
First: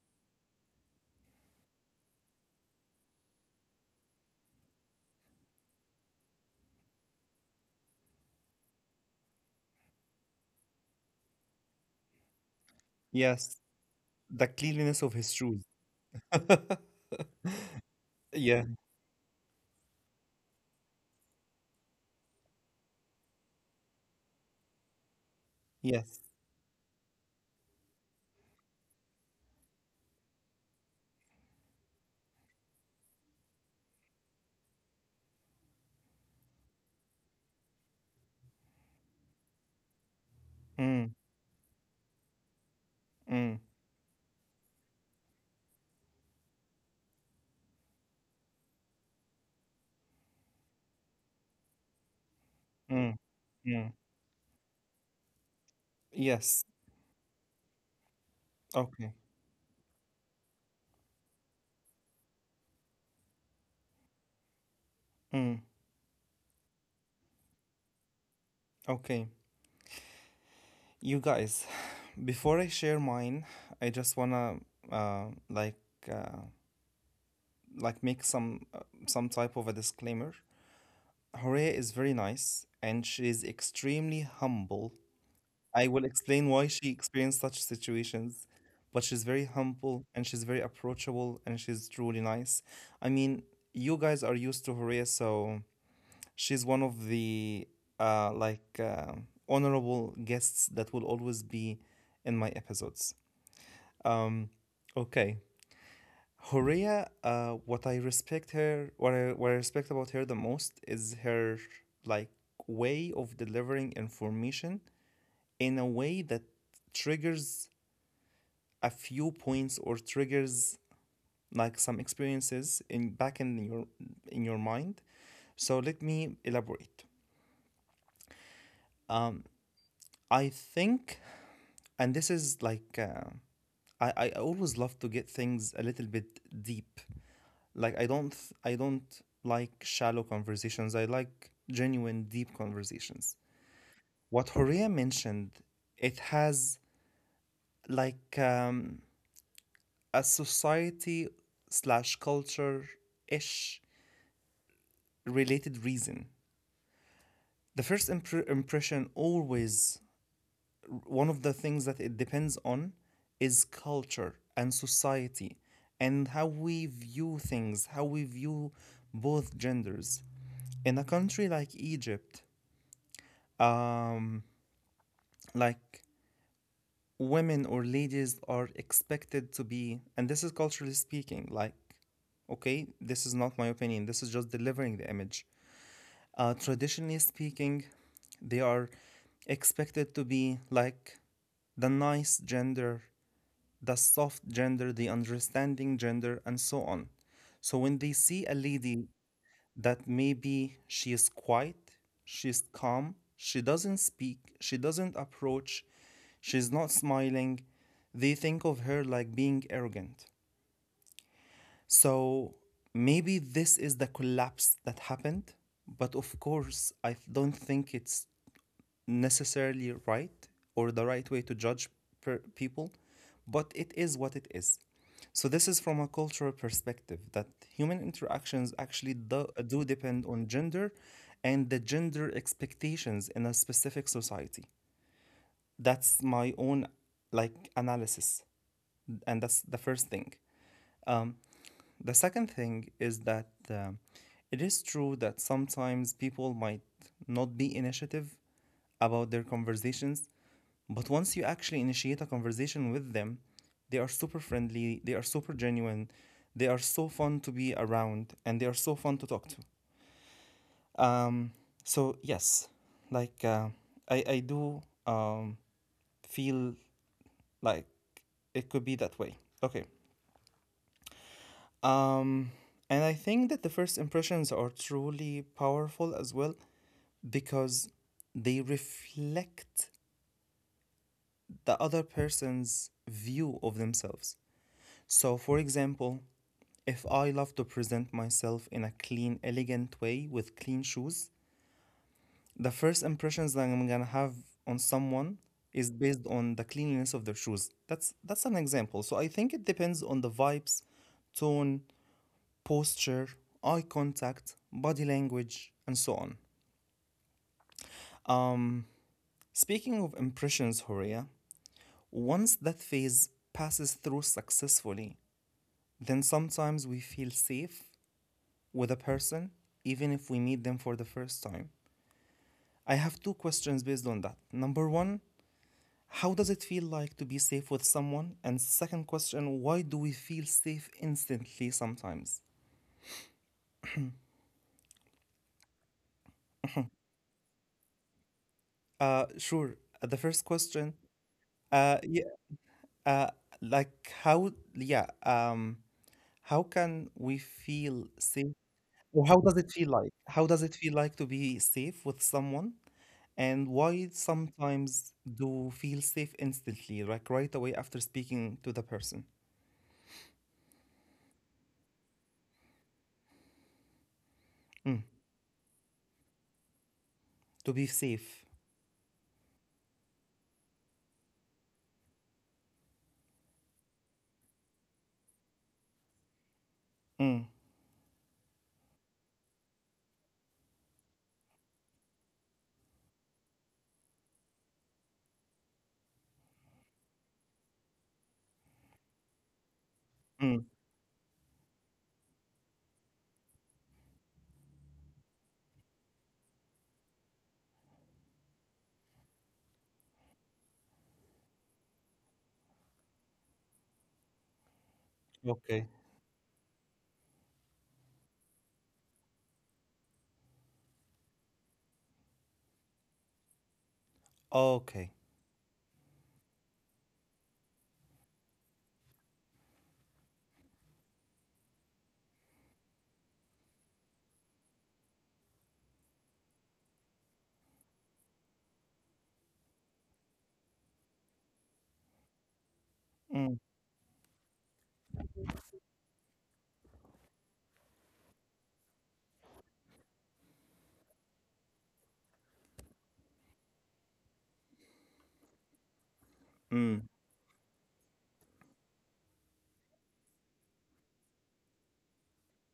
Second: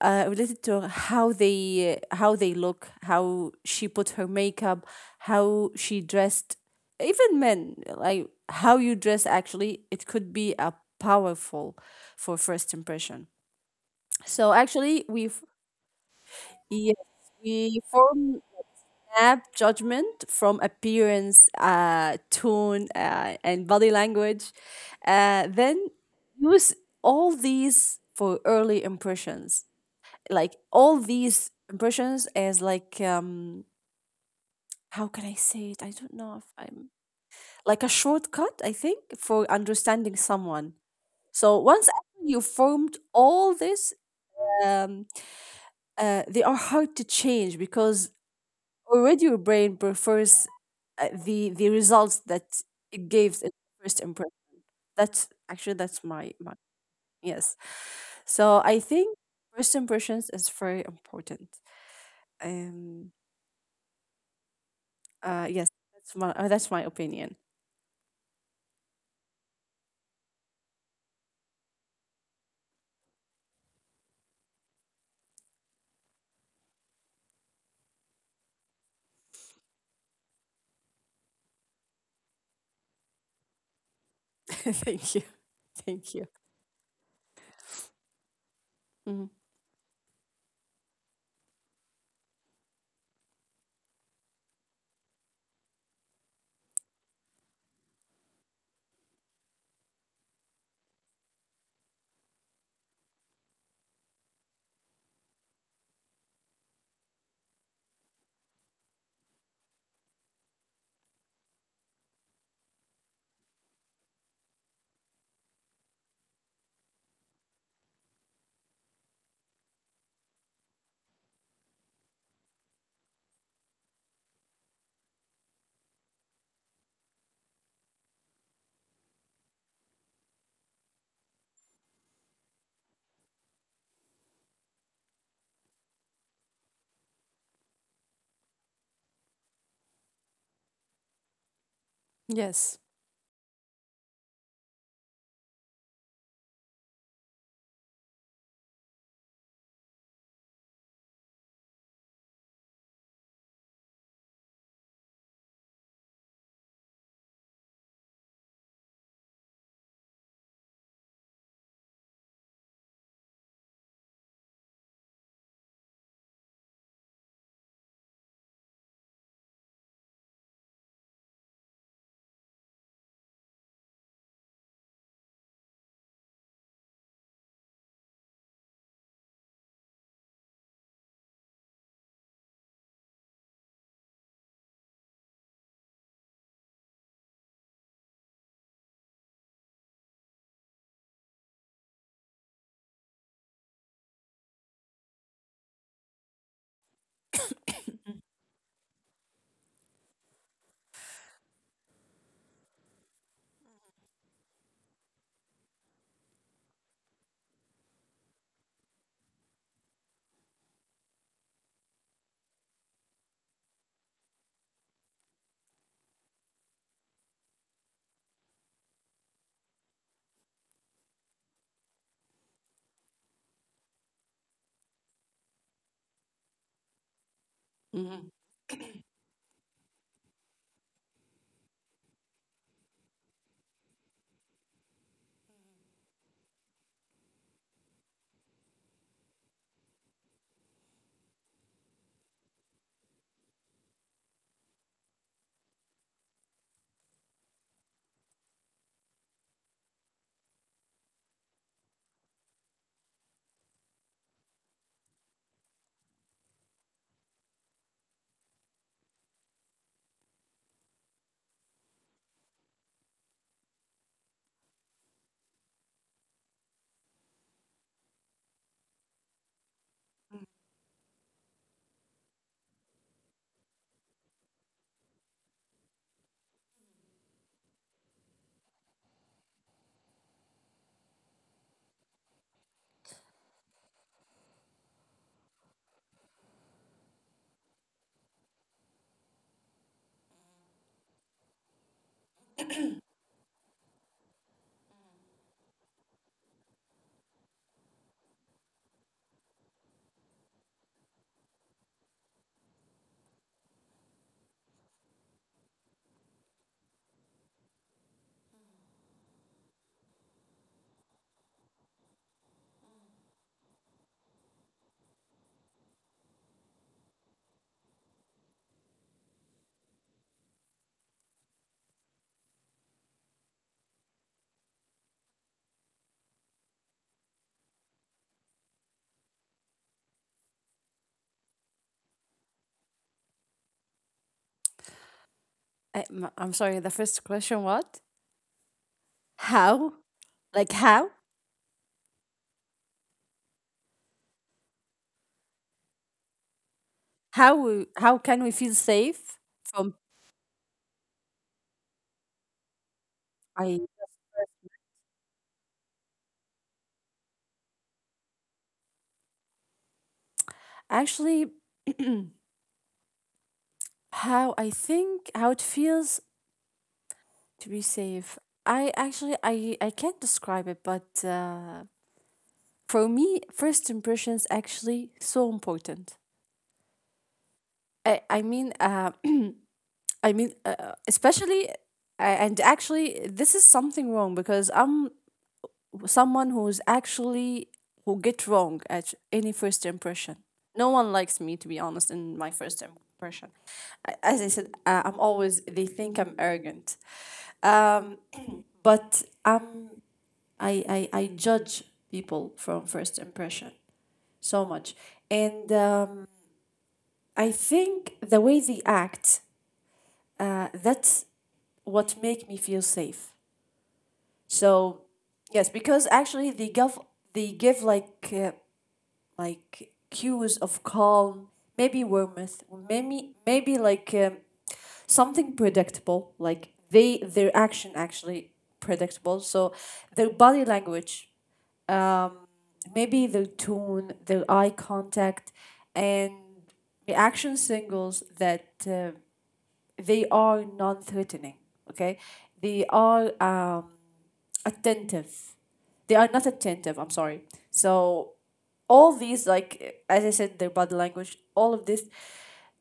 Speaker 2: related to how they look, how she put her makeup, how she dressed. Even men, like how you dress, actually, it could be a powerful for first impression.
Speaker 1: Yes, the
Speaker 2: So
Speaker 1: cleanliness
Speaker 2: actually,
Speaker 1: of his
Speaker 2: we've
Speaker 1: shoes.
Speaker 2: yes, we form
Speaker 1: Yeah.
Speaker 2: nap judgment from appearance, tone, and body language. Then
Speaker 1: Yes.
Speaker 2: use all these for early impressions. Like all these impressions as like, how can I say it? I don't know if I'm like a shortcut. I think for understanding someone.
Speaker 1: Mm,
Speaker 2: So once you formed all
Speaker 1: mm,
Speaker 2: this, um, they are hard to change because already your brain prefers, the results that it
Speaker 1: mm,
Speaker 2: gives in
Speaker 1: mm.
Speaker 2: first impression. That's my,
Speaker 1: Yes.
Speaker 2: yes. So I think
Speaker 1: Okay.
Speaker 2: first impressions is very important. Um.
Speaker 1: Mm,
Speaker 2: Yes. That's my opinion.
Speaker 1: okay. You guys, before I share mine, I just wanna uh, like uh, like make some type of a disclaimer. Horea is very nice and she is extremely humble.
Speaker 2: Thank you.
Speaker 1: I will
Speaker 2: Thank you.
Speaker 1: explain why she experienced such situations, but she's
Speaker 2: Hmm.
Speaker 1: very humble and she's very approachable and she's truly nice. I mean, you guys are used to Horea, so she's one of the like honorable guests that will always be in my episodes. Um, okay. Horia, what I respect about her the most is her like way of delivering information in a way that triggers a few points or triggers like some experiences in back in your mind. So let me elaborate. Um, I think, and this is I always love to get things a little bit deep, like I don't I don't like shallow conversations, I like genuine deep
Speaker 2: Yes.
Speaker 1: conversations. What Horea mentioned, it has like um, a society slash culture ish related reason. The first impression, always one of the things that it depends on is culture and society and how we view things, how we view both genders. In a country like Egypt, um, like women or ladies are expected to be, and this is culturally speaking, like, okay, this is not my opinion, this is just delivering the image. Traditionally speaking, they are expected to be like the nice gender, the soft gender, the understanding gender, and so on. So when they see a lady that maybe she is quiet, she's calm, she doesn't speak, she doesn't approach, she's not smiling, they think of her like being arrogant. So maybe this is the collapse that happened, but of course, I don't think it's necessarily right or the right way to judge people, but it is what it is. So this is from a cultural perspective, that human
Speaker 2: Hmm.
Speaker 1: interactions actually do depend on gender and the gender expectations in a specific society. That's my own like analysis, and that's the first thing. The second thing is that it is true that sometimes people might not be initiative about their conversations. But once you actually initiate a conversation with them, they are super friendly, they are super genuine, they are so fun to be around, and they are so fun to talk to. Um, so, yes, like uh, I do feel like it could be that way. Okay. Um, and I think that the first impressions are truly powerful as well, because they reflect the other person's view of themselves. So, for example, if I love to present myself in a clean, elegant way with clean shoes, the first impressions that I'm gonna have on someone is based on the cleanliness of their shoes. That's an example. So I think it depends on the vibes, tone, posture, eye contact, body language, and so on. Um, Speaking of impressions, Horia, once that phase passes through successfully, then sometimes we feel safe with a person even if we meet them for the first time. I have two questions based on that. Number one, how does it feel like to be safe with someone? And second question, why do we feel safe instantly sometimes?
Speaker 2: I, am sorry. The first question. What?
Speaker 1: Sure.
Speaker 2: How?
Speaker 1: The first
Speaker 2: Like
Speaker 1: question,
Speaker 2: how?
Speaker 1: yeah, uh, like how, yeah, how can we
Speaker 2: How? How
Speaker 1: feel
Speaker 2: can we
Speaker 1: safe?
Speaker 2: feel safe
Speaker 1: Or how does it
Speaker 2: from?
Speaker 1: feel like? How does it feel like to be safe with someone?
Speaker 2: I
Speaker 1: And why sometimes do feel safe instantly, like right away after speaking to the person?
Speaker 2: actually How I
Speaker 1: Mm,
Speaker 2: think how it feels to be
Speaker 1: to be
Speaker 2: safe.
Speaker 1: safe.
Speaker 2: I actually I can't describe it, but for me, first impressions actually so important.
Speaker 1: Mm.
Speaker 2: I mean, especially, and actually this is something wrong because I'm someone who's actually who get wrong at any first impression.
Speaker 1: Mm,
Speaker 2: No one likes me, to be honest, in my first impression. As I said, I'm always they think I'm arrogant. Um, but I'm I judge people from first impression so much, and
Speaker 1: okay.
Speaker 2: I think the way they act, that's what make me feel safe. So
Speaker 1: Okay.
Speaker 2: yes, because actually they give like, like, cues of calm, maybe warmth, maybe like, something predictable. Like they their action actually predictable. So their body language, um, maybe their
Speaker 1: Mm,
Speaker 2: tone, their eye contact, and reaction signals that they are non-threatening. Okay, they are, attentive. They are not attentive. I'm
Speaker 1: mm,
Speaker 2: sorry. So all these, like as I said, their body language, all of this,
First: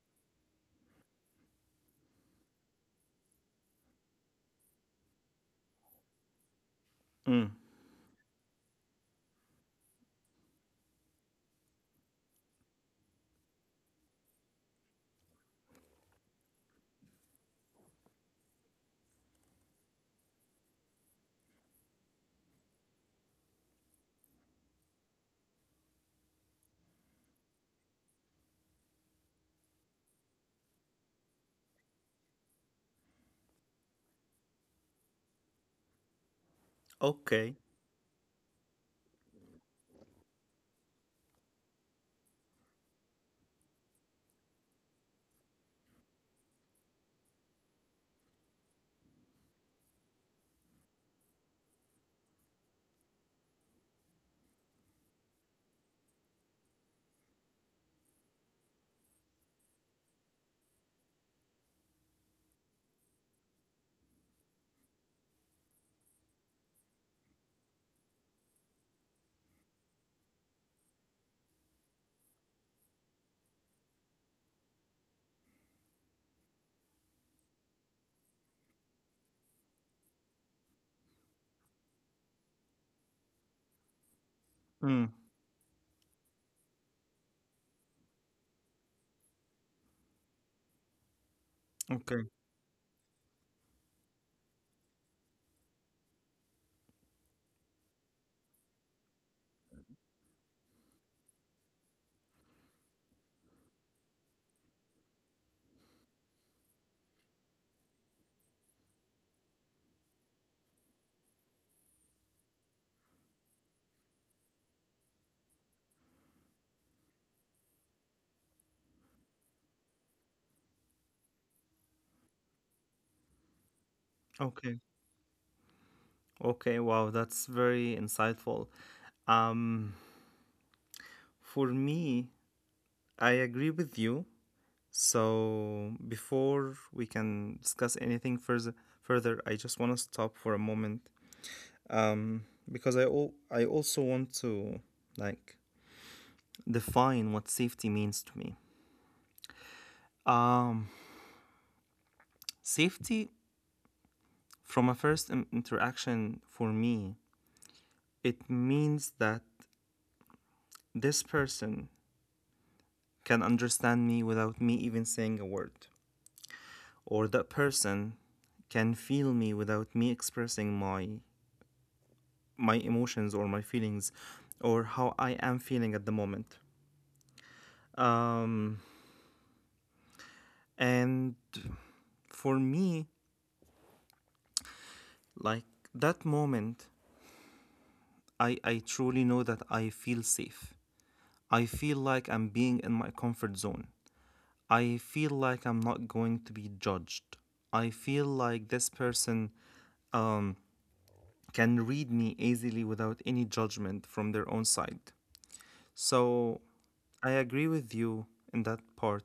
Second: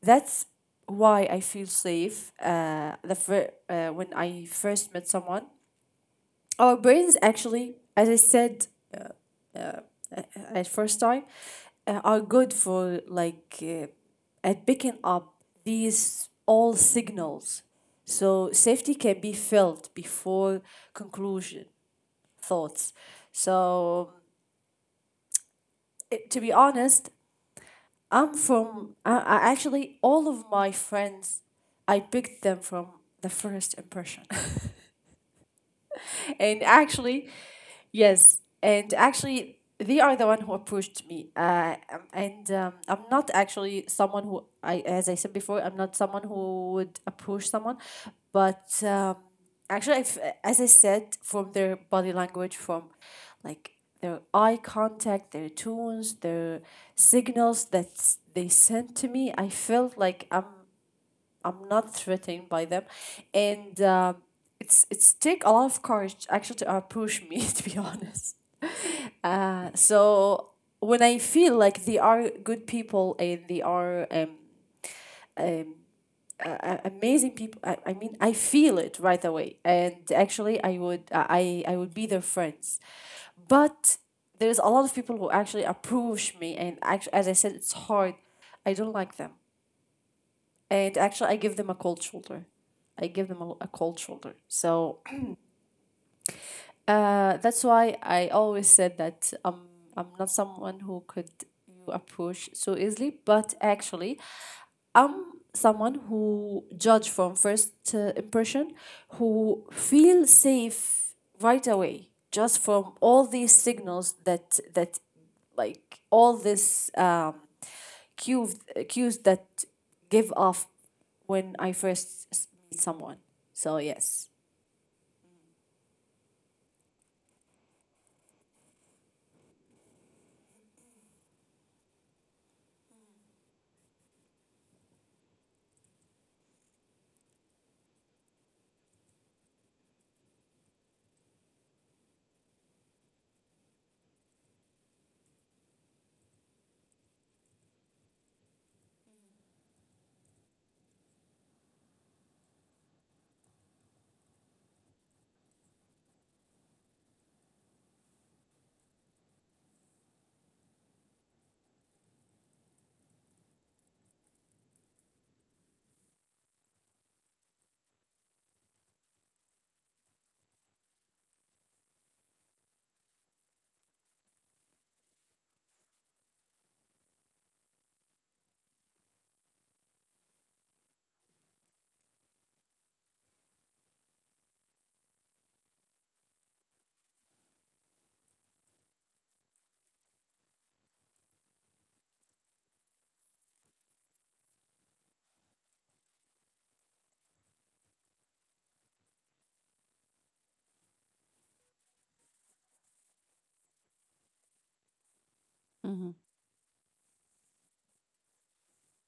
Speaker 2: that's why I feel safe. When I first met someone, our brains
Speaker 1: mm.
Speaker 2: actually, as I said, uh, uh, at first time are good for at picking up these all signals, so safety can be felt before conclusion thoughts. So to be honest, I actually, all of my friends I picked them from the first impression. And actually,
Speaker 1: Okay.
Speaker 2: yes, and actually, they are the one who approached me. And I'm not actually as I said before, I'm not someone who would approach someone, but actually, if, as I said, from their body language, from like their eye contact, their tones, their signals that they sent to me, I felt like I'm not threatened by them, and it's take a lot of courage actually to approach me to be honest. So when I feel like they are good people and they are um, amazing people, I mean, I feel it right away, and actually I would be their friends. But there's a lot of
Speaker 1: Mm,
Speaker 2: people who actually approach me, and actually, as I said, it's hard. I don't like them. And actually, I give them a cold
Speaker 1: okay.
Speaker 2: shoulder. I give them a cold shoulder. So that's why I always said that I'm not someone who could approach so easily. But actually, I'm someone who judge from first impression, who feel safe right away just from all these signals that, like, all this cues, cues that give off when I first meet someone. So yes.
Speaker 1: Okay. Okay. Wow, that's very insightful. Um, for me, I agree with you. So before we can discuss anything further, I just want to stop for a moment. Um, because I also want to like define what safety means to me. Um, Safety from a first interaction for me, it means that this person can understand me without me even saying a word, or that person can feel me without me expressing my my emotions or my feelings or how I am feeling at the moment. Um, and for me, like that moment, I truly know that I feel safe. I feel like I'm being in my comfort zone. I feel like I'm not going to be judged. I feel like this person um, can read me easily without any judgment from their own side.
Speaker 2: Mm-hmm.
Speaker 1: So I agree with you in that part.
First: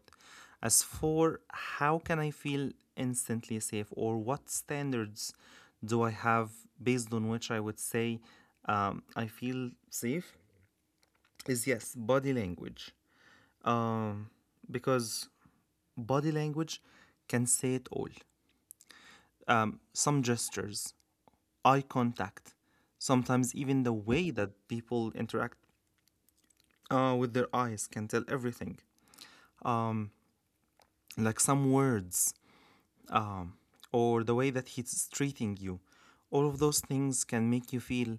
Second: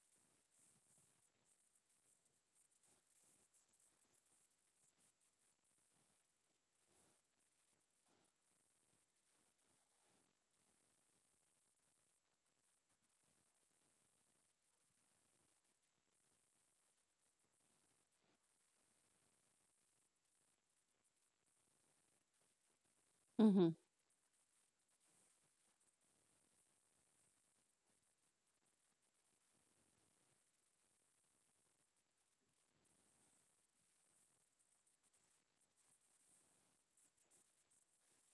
Speaker 1: As for how can I feel instantly safe, or what standards do I have based on which I would say I feel safe, is yes, body language. Um, because body language can say it all. Some gestures, eye contact,
Speaker 2: Mm-hmm.
Speaker 1: sometimes even the way that people interact with their eyes can tell everything. Like some words, or the way that he's treating you. All of those things can make you feel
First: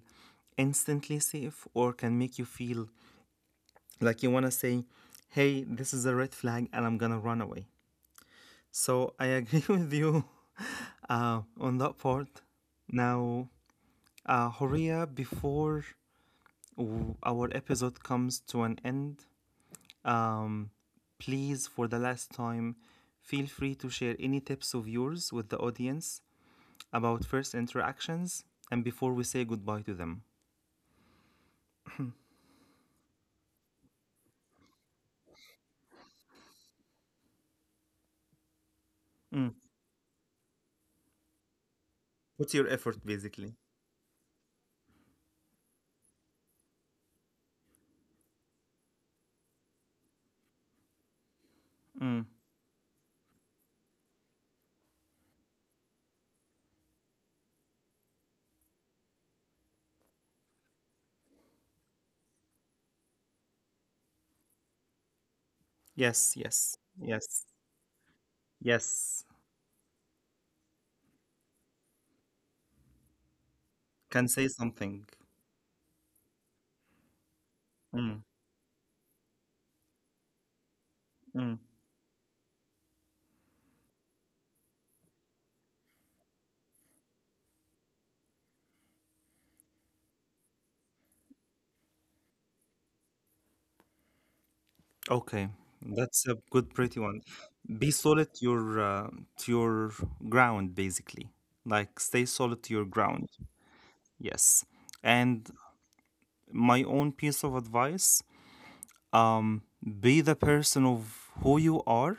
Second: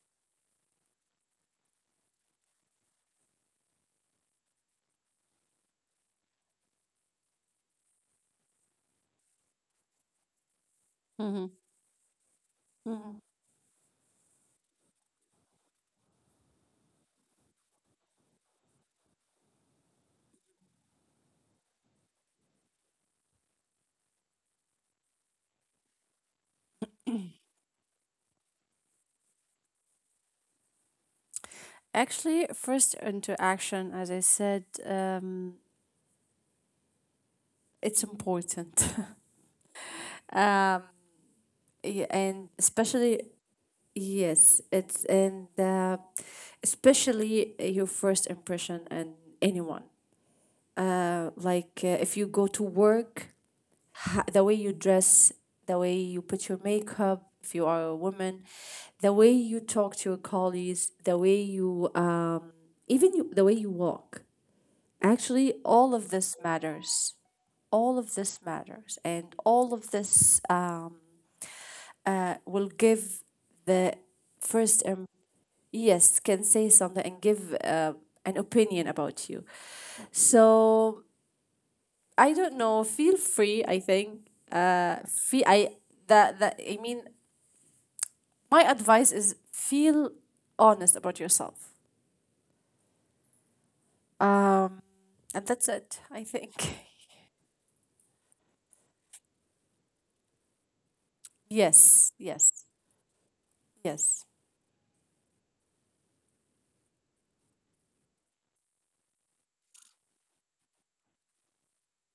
Speaker 1: instantly safe, or can make you feel like you want to say, hey, this is a red flag and I'm going to run away. So I agree with you
Speaker 2: Mm-hmm.
Speaker 1: on that part.
Speaker 2: Hmm.
Speaker 1: Now, Horia, before our episode comes to an end, Um, please, for the last time, feel free to share any tips of yours with the audience about first interactions and before we say goodbye to them.
Speaker 2: Actually, first interaction, as I said, it's important.
Speaker 1: Mm.
Speaker 2: Um, and
Speaker 1: What's your effort,
Speaker 2: especially,
Speaker 1: basically?
Speaker 2: yes, it's, and especially your first impression and anyone. Like,
Speaker 1: Mm.
Speaker 2: if you go to work, the way you dress, the way you put your makeup, if you are a woman, the way you talk to your colleagues, the way you, even you, the way you walk. Actually, all of
Speaker 1: Yes,
Speaker 2: this
Speaker 1: yes,
Speaker 2: matters.
Speaker 1: yes,
Speaker 2: All of this matters,
Speaker 1: yes.
Speaker 2: and all of this will give the
Speaker 1: Can say
Speaker 2: first
Speaker 1: something.
Speaker 2: yes, can say something and give
Speaker 1: Mm.
Speaker 2: an opinion about you. So
Speaker 1: Mm.
Speaker 2: I don't know. Feel free, I think. Feel, I, that, I mean, my advice is feel honest about yourself. Um, and
Speaker 1: Okay,
Speaker 2: that's it, I
Speaker 1: that's a
Speaker 2: think.
Speaker 1: good, pretty one. Be solid uh, to your ground, basically. Like
Speaker 2: Yes.
Speaker 1: stay
Speaker 2: Yes.
Speaker 1: solid to your ground.
Speaker 2: Yes.
Speaker 1: Yes. And my own piece of advice, Um, be the person of who you are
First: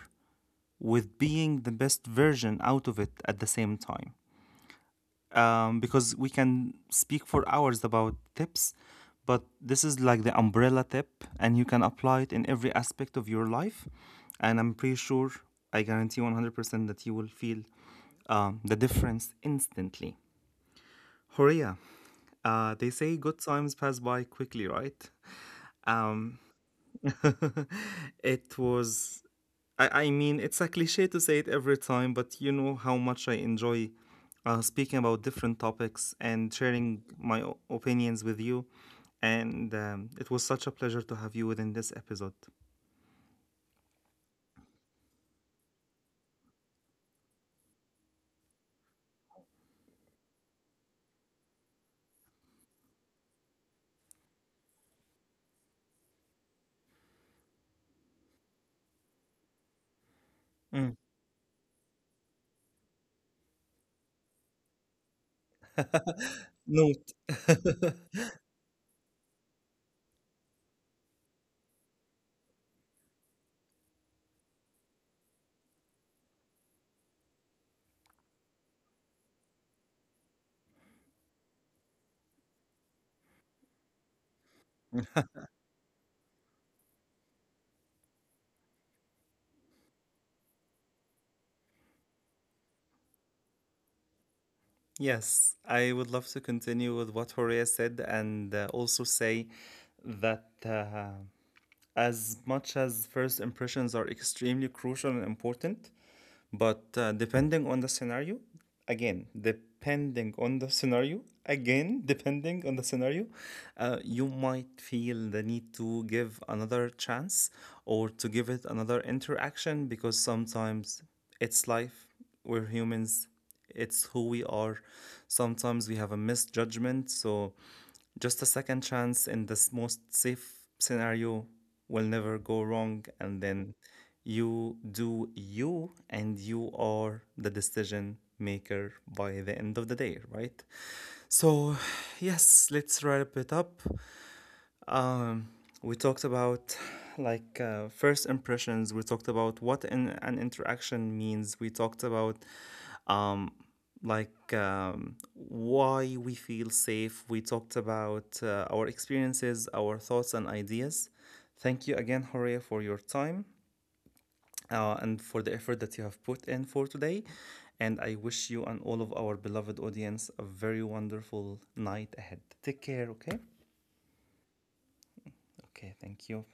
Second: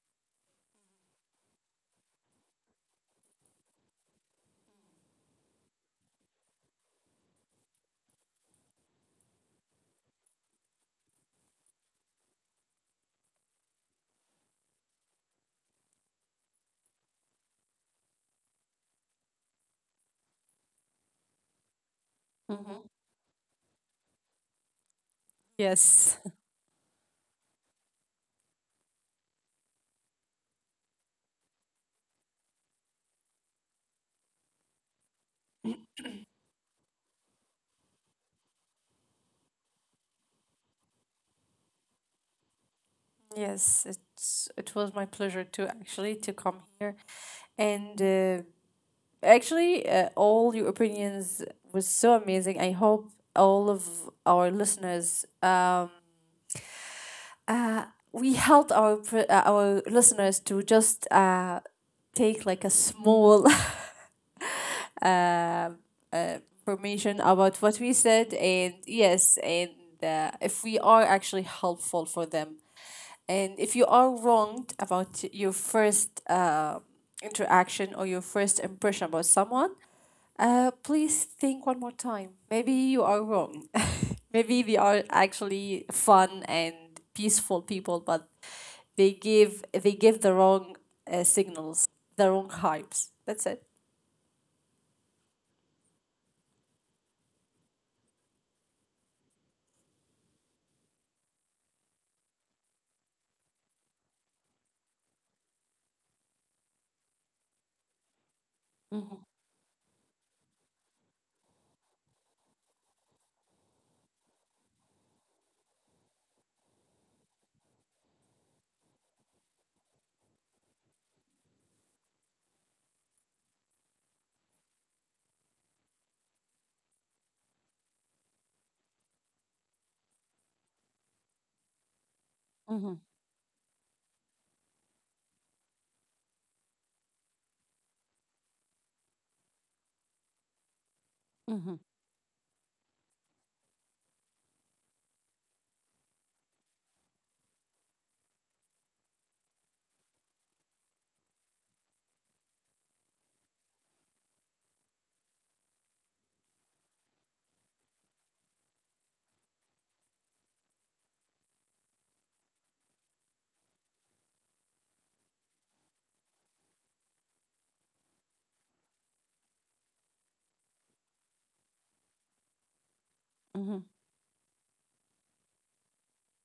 Speaker 1: with being the best version out of it at the same time. Because we can speak for hours about tips, but this is like the umbrella tip, and you can apply it in every aspect of your life. And I'm pretty sure, I guarantee 100% that you will feel the difference instantly. Horia, they
Speaker 2: Mm-hmm.
Speaker 1: say good times pass by quickly, right?
Speaker 2: Yes.
Speaker 1: It was, I mean, it's a cliche to say it every time, but you know how much I enjoy speaking about different topics and sharing my opinions with you. And it was such a pleasure to have you within this episode.
Speaker 2: Yes. It was my pleasure to actually to come here, and actually, all your opinions was so amazing. I hope all of our listeners um, Uh, we helped our listeners to
Speaker 1: Mm.
Speaker 2: just take like a small
Speaker 1: Note.
Speaker 2: information about what we said, and yes, and if we are actually helpful for them, and if you are wronged about your first interaction or your first impression about someone, please think one more time. Maybe you are wrong. Maybe we are actually fun and peaceful people, but they give the wrong signals, the wrong hypes. That's it.
Speaker 1: Yes, I would love to continue with what Horea said and also say that as much as first impressions are extremely crucial and important, but depending on the scenario, again,
Speaker 2: Mm-hmm.
Speaker 1: depending on the scenario, again, depending on the scenario, you might feel the need to give another chance or to give it another interaction, because sometimes it's life. We're humans, it's who we are. Sometimes we have a misjudgment, so just a second chance in this most safe scenario will never go
Speaker 2: Mm-hmm.
Speaker 1: wrong. And then you do you, and you are the decision maker by the end of the day, right?
Speaker 2: Mm-hmm.
Speaker 1: So, yes, let's wrap it up. Um, we talked about like first impressions. We talked about what an interaction means. We talked about um, like why we feel safe. We talked about our experiences, our thoughts, and ideas. Thank you again, Horea, for your time and for the effort that you have put in for today. And I wish you and all of our beloved audience a very wonderful night ahead. Take care, okay?
Speaker 2: Mm-hmm.
Speaker 1: Okay, thank you.